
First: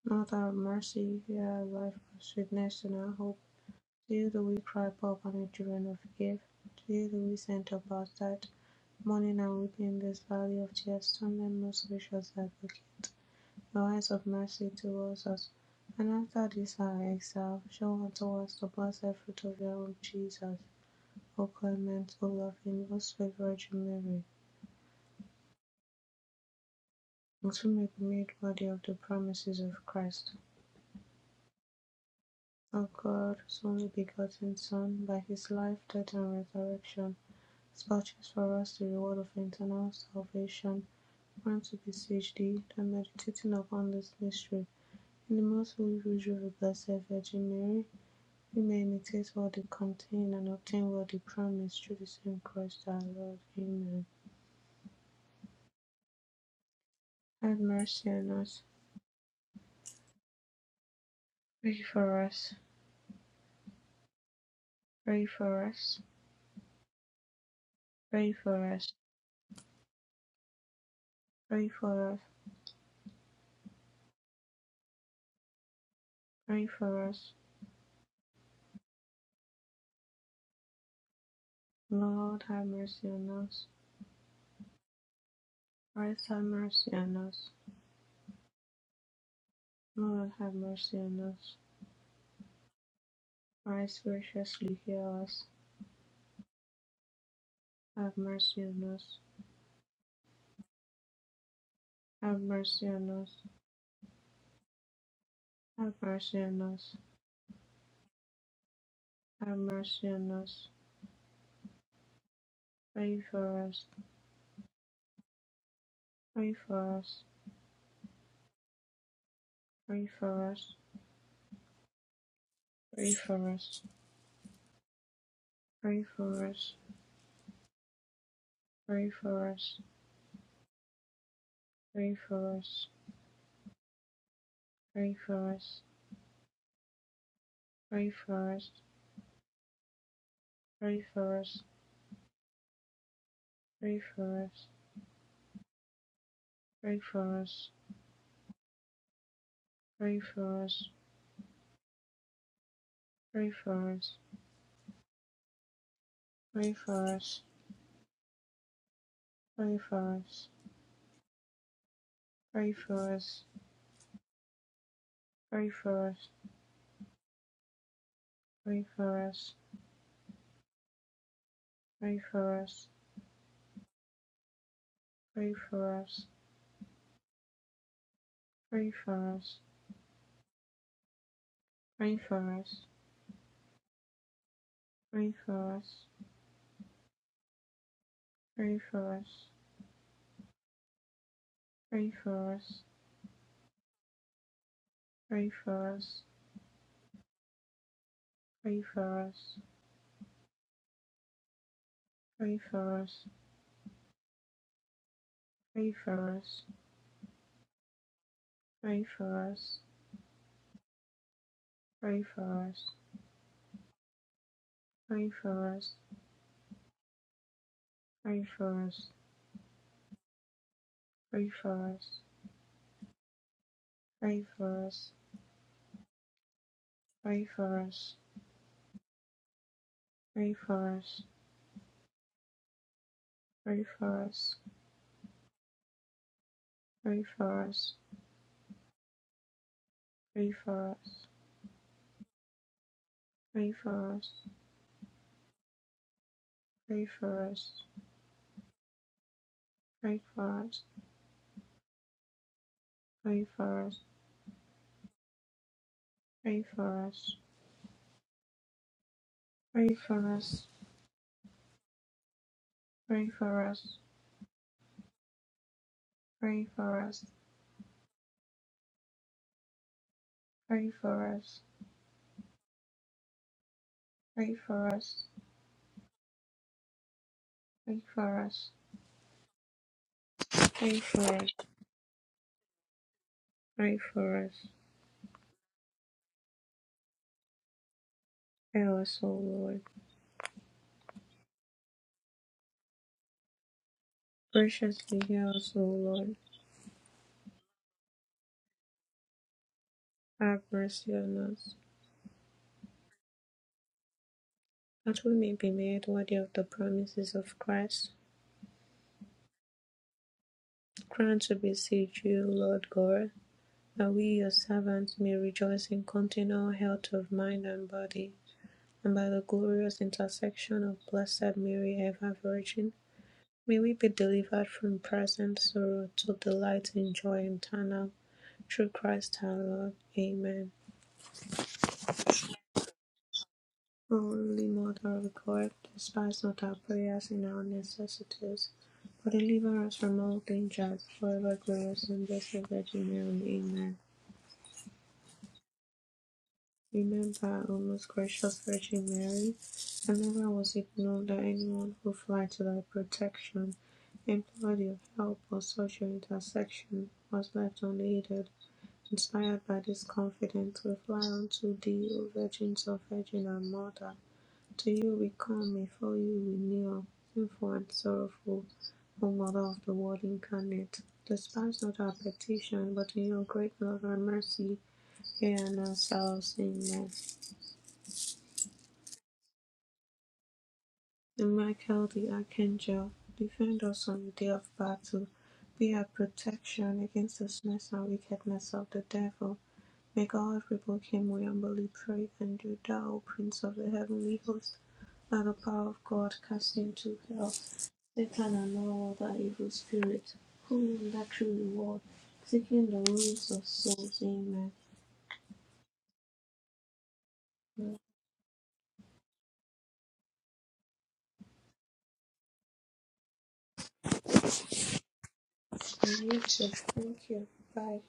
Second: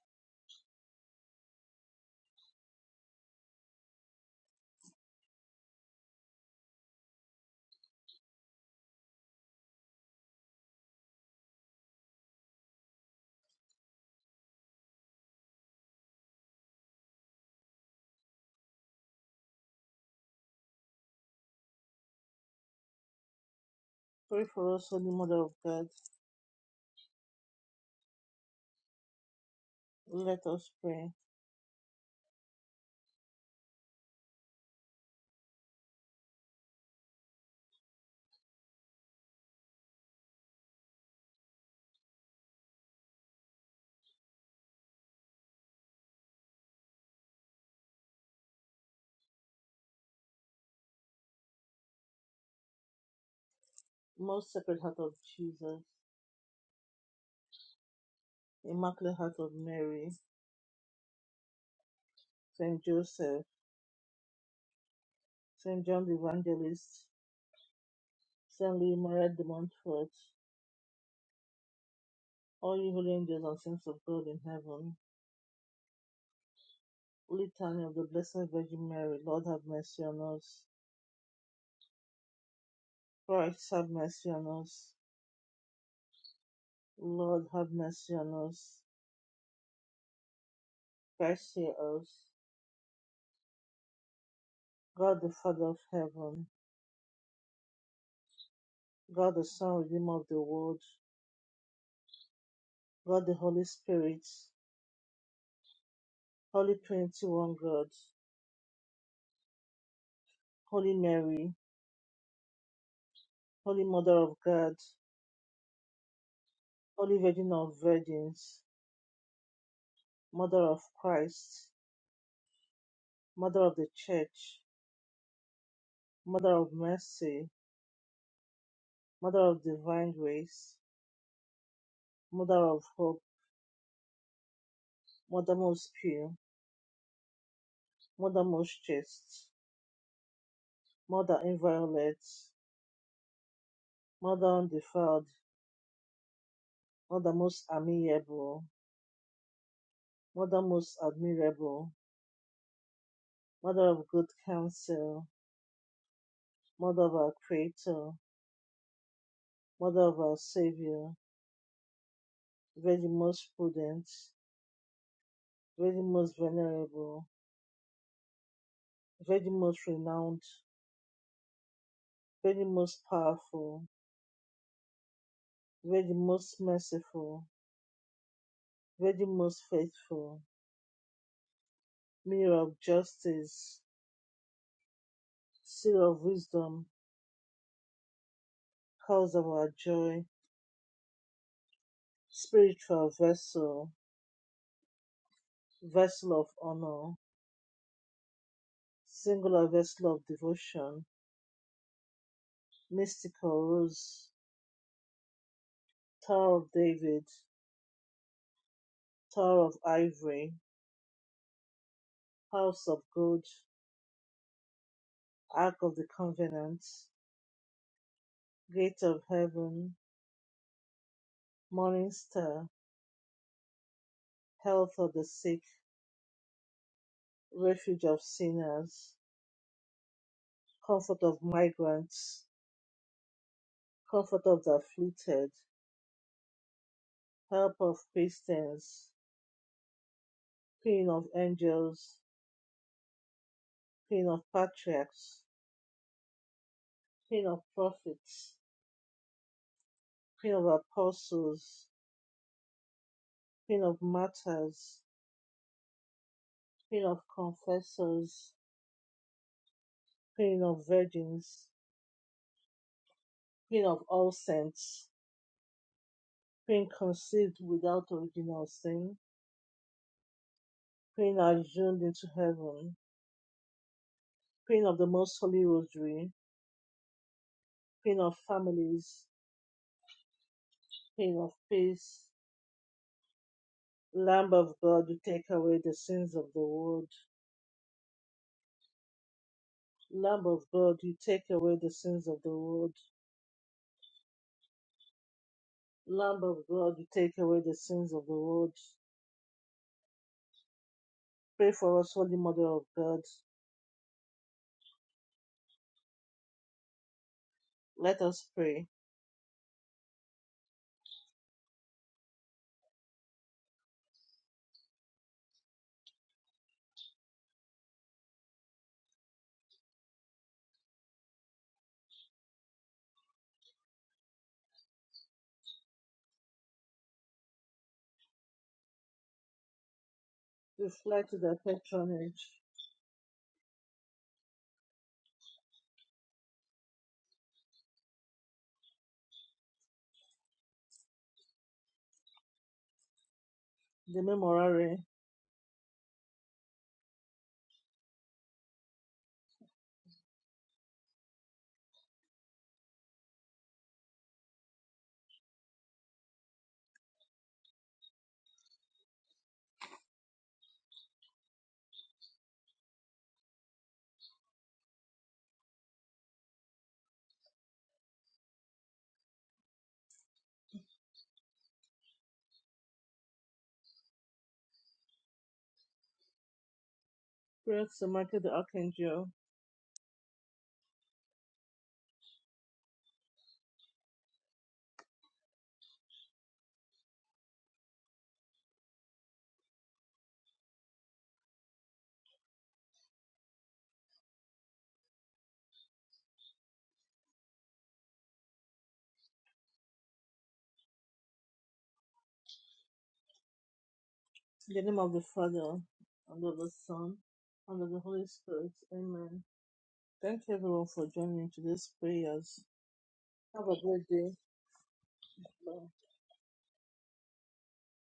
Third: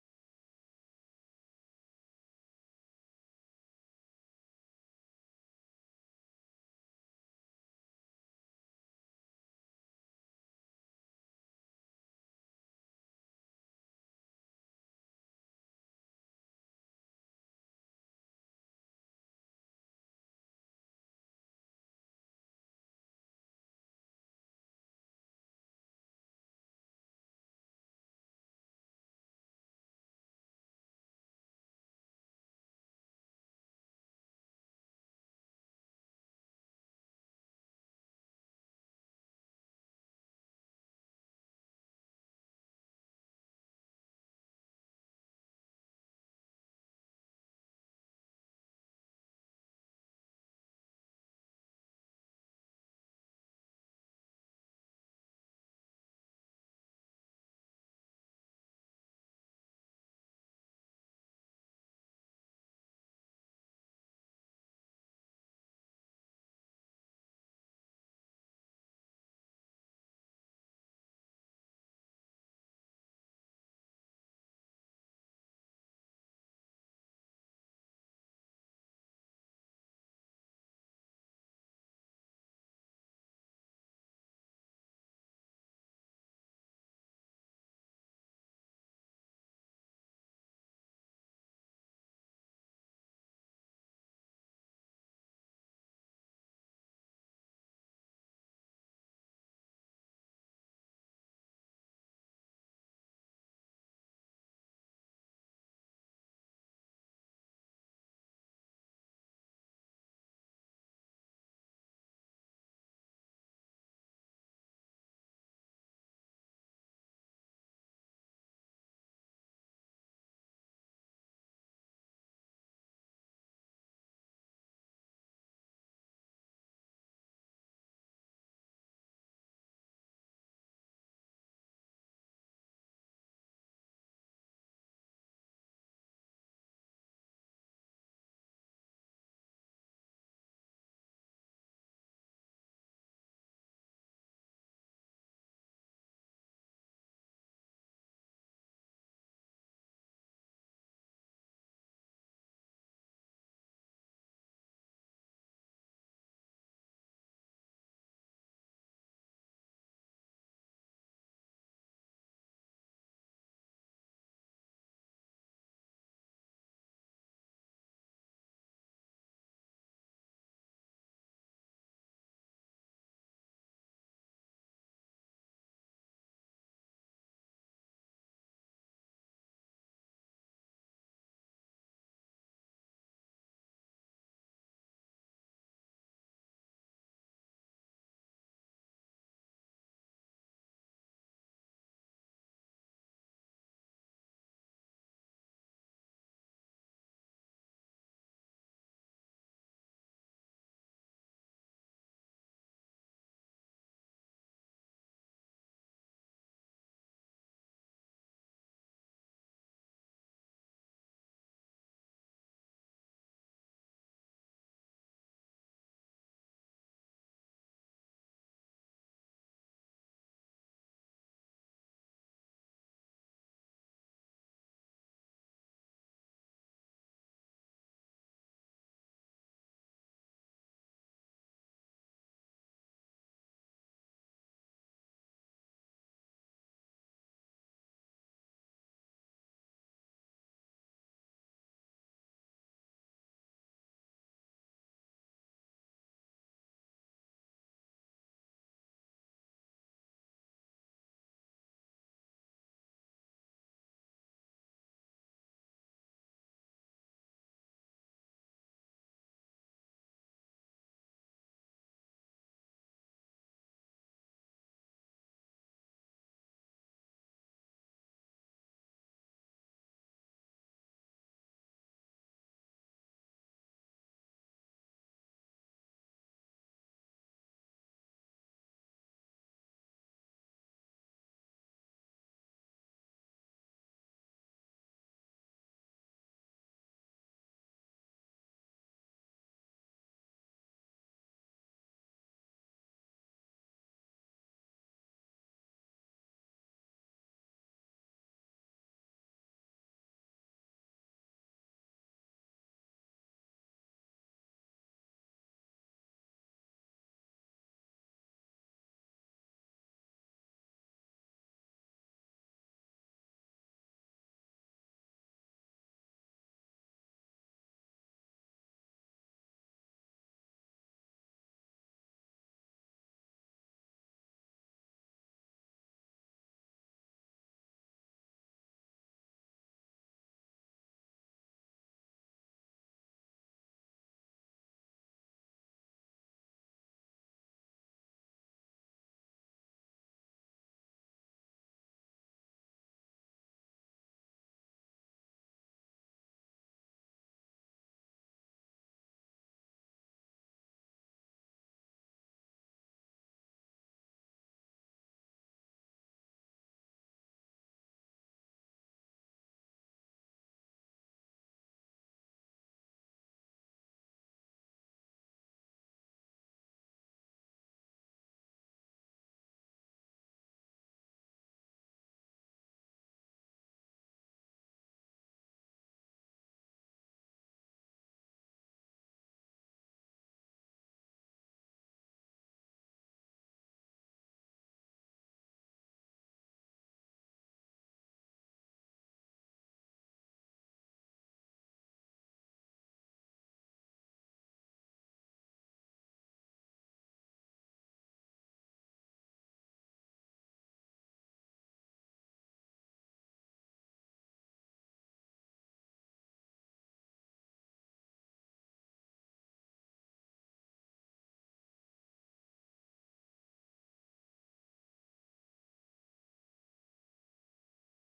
Speaker 2: Not out of mercy, our life of sweetness, and our hope. To you do we cry, poor and children of forgive. To you do we send up our sight, mourning and weeping in this valley of tears. Turn then most gracious advocate, the eyes of mercy towards us. And after this our exile, show unto us the blessed fruit of your womb, Jesus. O clement, O loving, most sweet Virgin Mary,
Speaker 1: pray for us, Holy Mother of God.
Speaker 2: until we may be made worthy of the promises of Christ.
Speaker 1: Let us pray.
Speaker 2: of God's only begotten Son, by his life, death, and resurrection, has purchased for us the reward of eternal salvation. Grant to beseech thee that meditating upon this mystery in the most holy rosary of the Blessed Virgin Mary, we may imitate what it contains and obtain what it promised through the same Christ our Lord. Amen.
Speaker 1: Most Sacred Heart of Jesus,
Speaker 2: Have mercy on us.
Speaker 1: Immaculate Heart of Mary,
Speaker 2: Pray for us.
Speaker 1: Saint Joseph,
Speaker 2: Pray for
Speaker 1: Saint
Speaker 2: us.
Speaker 1: John the Evangelist,
Speaker 2: Pray for
Speaker 1: Saint
Speaker 2: us.
Speaker 1: Louis Maria de Montfort,
Speaker 2: Pray for us.
Speaker 1: all you holy angels and saints of God in heaven,
Speaker 2: Pray for us.
Speaker 1: Litany of the Blessed Virgin Mary, Lord have mercy on us.
Speaker 2: Lord, have mercy on us.
Speaker 1: Christ have mercy on us.
Speaker 2: Christ have mercy on
Speaker 1: Lord
Speaker 2: us.
Speaker 1: have mercy on us.
Speaker 2: Lord have mercy on
Speaker 1: Christ
Speaker 2: us.
Speaker 1: hear us.
Speaker 2: Christ graciously
Speaker 1: God
Speaker 2: hear
Speaker 1: the
Speaker 2: us.
Speaker 1: Father of heaven.
Speaker 2: Have mercy on us.
Speaker 1: God the Son, Redeemer of the world.
Speaker 2: Have mercy on
Speaker 1: God the
Speaker 2: us.
Speaker 1: Holy Spirit.
Speaker 2: Have mercy on
Speaker 1: Holy
Speaker 2: us.
Speaker 1: Trinity, one God.
Speaker 2: Have mercy on us.
Speaker 1: Holy Mary.
Speaker 2: Pray for
Speaker 1: Holy
Speaker 2: us.
Speaker 1: Mother of God.
Speaker 2: Pray for
Speaker 1: Holy
Speaker 2: us.
Speaker 1: Virgin of Virgins.
Speaker 2: Pray for
Speaker 1: Mother
Speaker 2: us.
Speaker 1: of Christ.
Speaker 2: Pray for
Speaker 1: Mother
Speaker 2: us.
Speaker 1: of the Church.
Speaker 2: Pray for
Speaker 1: Mother
Speaker 2: us.
Speaker 1: of mercy.
Speaker 2: Pray
Speaker 1: Mother
Speaker 2: for
Speaker 1: of
Speaker 2: us.
Speaker 1: divine grace.
Speaker 2: Pray for
Speaker 1: Mother of
Speaker 2: us.
Speaker 1: hope.
Speaker 2: Pray for
Speaker 1: Mother
Speaker 2: us.
Speaker 1: most pure.
Speaker 2: Pray
Speaker 1: Mother
Speaker 2: for us.
Speaker 1: most chaste.
Speaker 2: Pray for
Speaker 1: Mother
Speaker 2: us.
Speaker 1: inviolate,
Speaker 2: Pray for
Speaker 1: Mother
Speaker 2: us.
Speaker 1: undefiled,
Speaker 2: Pray
Speaker 1: Mother
Speaker 2: for
Speaker 1: most
Speaker 2: us.
Speaker 1: amiable,
Speaker 2: Pray
Speaker 1: Mother
Speaker 2: for us.
Speaker 1: most admirable,
Speaker 2: Pray
Speaker 1: Mother
Speaker 2: for
Speaker 1: of
Speaker 2: us.
Speaker 1: good counsel,
Speaker 2: Pray
Speaker 1: Mother of
Speaker 2: for
Speaker 1: our
Speaker 2: us.
Speaker 1: Creator,
Speaker 2: Pray
Speaker 1: Mother
Speaker 2: for
Speaker 1: of our
Speaker 2: us.
Speaker 1: Savior,
Speaker 2: Pray for
Speaker 1: Virgin
Speaker 2: us.
Speaker 1: most prudent,
Speaker 2: Pray for
Speaker 1: Virgin
Speaker 2: us.
Speaker 1: most venerable,
Speaker 2: Pray for us.
Speaker 1: Virgin most renowned,
Speaker 2: Pray for
Speaker 1: Virgin
Speaker 2: us.
Speaker 1: most powerful,
Speaker 2: Pray for
Speaker 1: Virgin
Speaker 2: us.
Speaker 1: most merciful,
Speaker 2: Pray
Speaker 1: Virgin
Speaker 2: for us.
Speaker 1: most faithful,
Speaker 2: Pray for
Speaker 1: Mirror of
Speaker 2: us.
Speaker 1: justice,
Speaker 2: Pray for us.
Speaker 1: Seal of wisdom,
Speaker 2: Pray for
Speaker 1: Cause of our joy,
Speaker 2: us.
Speaker 1: Spiritual vessel,
Speaker 2: Pray for us.
Speaker 1: vessel of honor,
Speaker 2: Pray for us.
Speaker 1: singular vessel of devotion,
Speaker 2: Pray for us.
Speaker 1: mystical rose,
Speaker 2: Pray for us. Pray for us.
Speaker 1: Tower of David,
Speaker 2: Pray for us.
Speaker 1: Tower of Ivory,
Speaker 2: Pray for us.
Speaker 1: House of Gold,
Speaker 2: Pray for
Speaker 1: Ark
Speaker 2: us.
Speaker 1: of the Covenant, Gate of Heaven,
Speaker 2: Pray for us. Pray for us.
Speaker 1: Morning Star,
Speaker 2: Pray for
Speaker 1: Health
Speaker 2: us.
Speaker 1: of the Sick,
Speaker 2: Pray for us.
Speaker 1: Refuge of Sinners,
Speaker 2: Pray for us.
Speaker 1: Comfort of Migrants,
Speaker 2: Pray for us.
Speaker 1: Comfort of the Afflicted,
Speaker 2: Pray for
Speaker 1: Help
Speaker 2: us.
Speaker 1: of Christians,
Speaker 2: Pray for
Speaker 1: Queen of
Speaker 2: us.
Speaker 1: Angels,
Speaker 2: Pray for
Speaker 1: Queen
Speaker 2: us.
Speaker 1: of Patriarchs,
Speaker 2: Pray
Speaker 1: Queen
Speaker 2: for
Speaker 1: of
Speaker 2: us.
Speaker 1: Prophets,
Speaker 2: Pray
Speaker 1: Queen
Speaker 2: for
Speaker 1: of
Speaker 2: us.
Speaker 1: Apostles,
Speaker 2: Pray
Speaker 1: Queen
Speaker 2: for us.
Speaker 1: of Martyrs,
Speaker 2: Pray
Speaker 1: Queen
Speaker 2: for
Speaker 1: of
Speaker 2: us.
Speaker 1: Confessors,
Speaker 2: Pray for
Speaker 1: Queen
Speaker 2: us.
Speaker 1: of Virgins,
Speaker 2: Pray for
Speaker 1: Queen
Speaker 2: us.
Speaker 1: of All Saints,
Speaker 2: Pray
Speaker 1: Queen
Speaker 2: for us.
Speaker 1: conceived without original sin,
Speaker 2: Pray for
Speaker 1: Queen
Speaker 2: us.
Speaker 1: assumed into heaven,
Speaker 2: Pray
Speaker 1: Queen
Speaker 2: for
Speaker 1: of the
Speaker 2: us.
Speaker 1: Most Holy Rosary,
Speaker 2: Pray
Speaker 1: Queen of
Speaker 2: for us.
Speaker 1: Families,
Speaker 2: Pray for
Speaker 1: Queen of
Speaker 2: us.
Speaker 1: Peace,
Speaker 2: Pray for
Speaker 1: Lamb
Speaker 2: us.
Speaker 1: of God, you take away the sins of the world.
Speaker 2: Hear us, O Lord.
Speaker 1: Lamb of God, you take away the sins of the world.
Speaker 2: Graciously hear us, O Lord.
Speaker 1: Lamb of God, you take away the sins of the world.
Speaker 2: Have mercy on
Speaker 1: Pray
Speaker 2: us,
Speaker 1: for us, Holy Mother of God.
Speaker 2: that we may be made worthy of the promises of Christ.
Speaker 1: Let us pray.
Speaker 2: Grant to beseech you, Lord God That we your servants may rejoice in continual health of mind and body, and by the glorious intercession of Blessed Mary, ever Virgin, may we be delivered from present sorrow to delight in joy eternal. Through Christ our Lord. Amen.
Speaker 1: We fly to the patronage,
Speaker 2: O Holy Mother of God, despise not our prayers in our necessities, but deliver us from all dangers, forever glorious and blessed Virgin Mary. Amen.
Speaker 1: the memorare,
Speaker 2: Remember, O most gracious Virgin Mary, that never was it known that anyone who fled to thy protection, implored your help, or sought your intercession, was left unaided. Inspired by this confidence, we fly unto thee, O Virgin, so Virgin and Mother. To you we come, before you we kneel, sinful and sorrowful, O Mother of the Word incarnate. Despise not our petition, but in your great love and mercy, hear and answer us. Amen.
Speaker 1: prayer to Michael the Archangel,
Speaker 2: And Michael the Archangel, defend us on the day of battle. Be our protection against the snares and wickedness of the devil. May God rebuke him, we humbly pray. And do thou, O Prince of the heavenly host, by the power of God, cast into hell Satan and all other evil spirits who will lack true reward, seeking the ruins of souls. Amen.
Speaker 1: in the name of the Father, and of the Son, and
Speaker 2: you
Speaker 1: of the Holy Spirit. Amen. Thank you everyone for joining today's prayers. Have a great day. Bye.
Speaker 2: Thank you. Bye.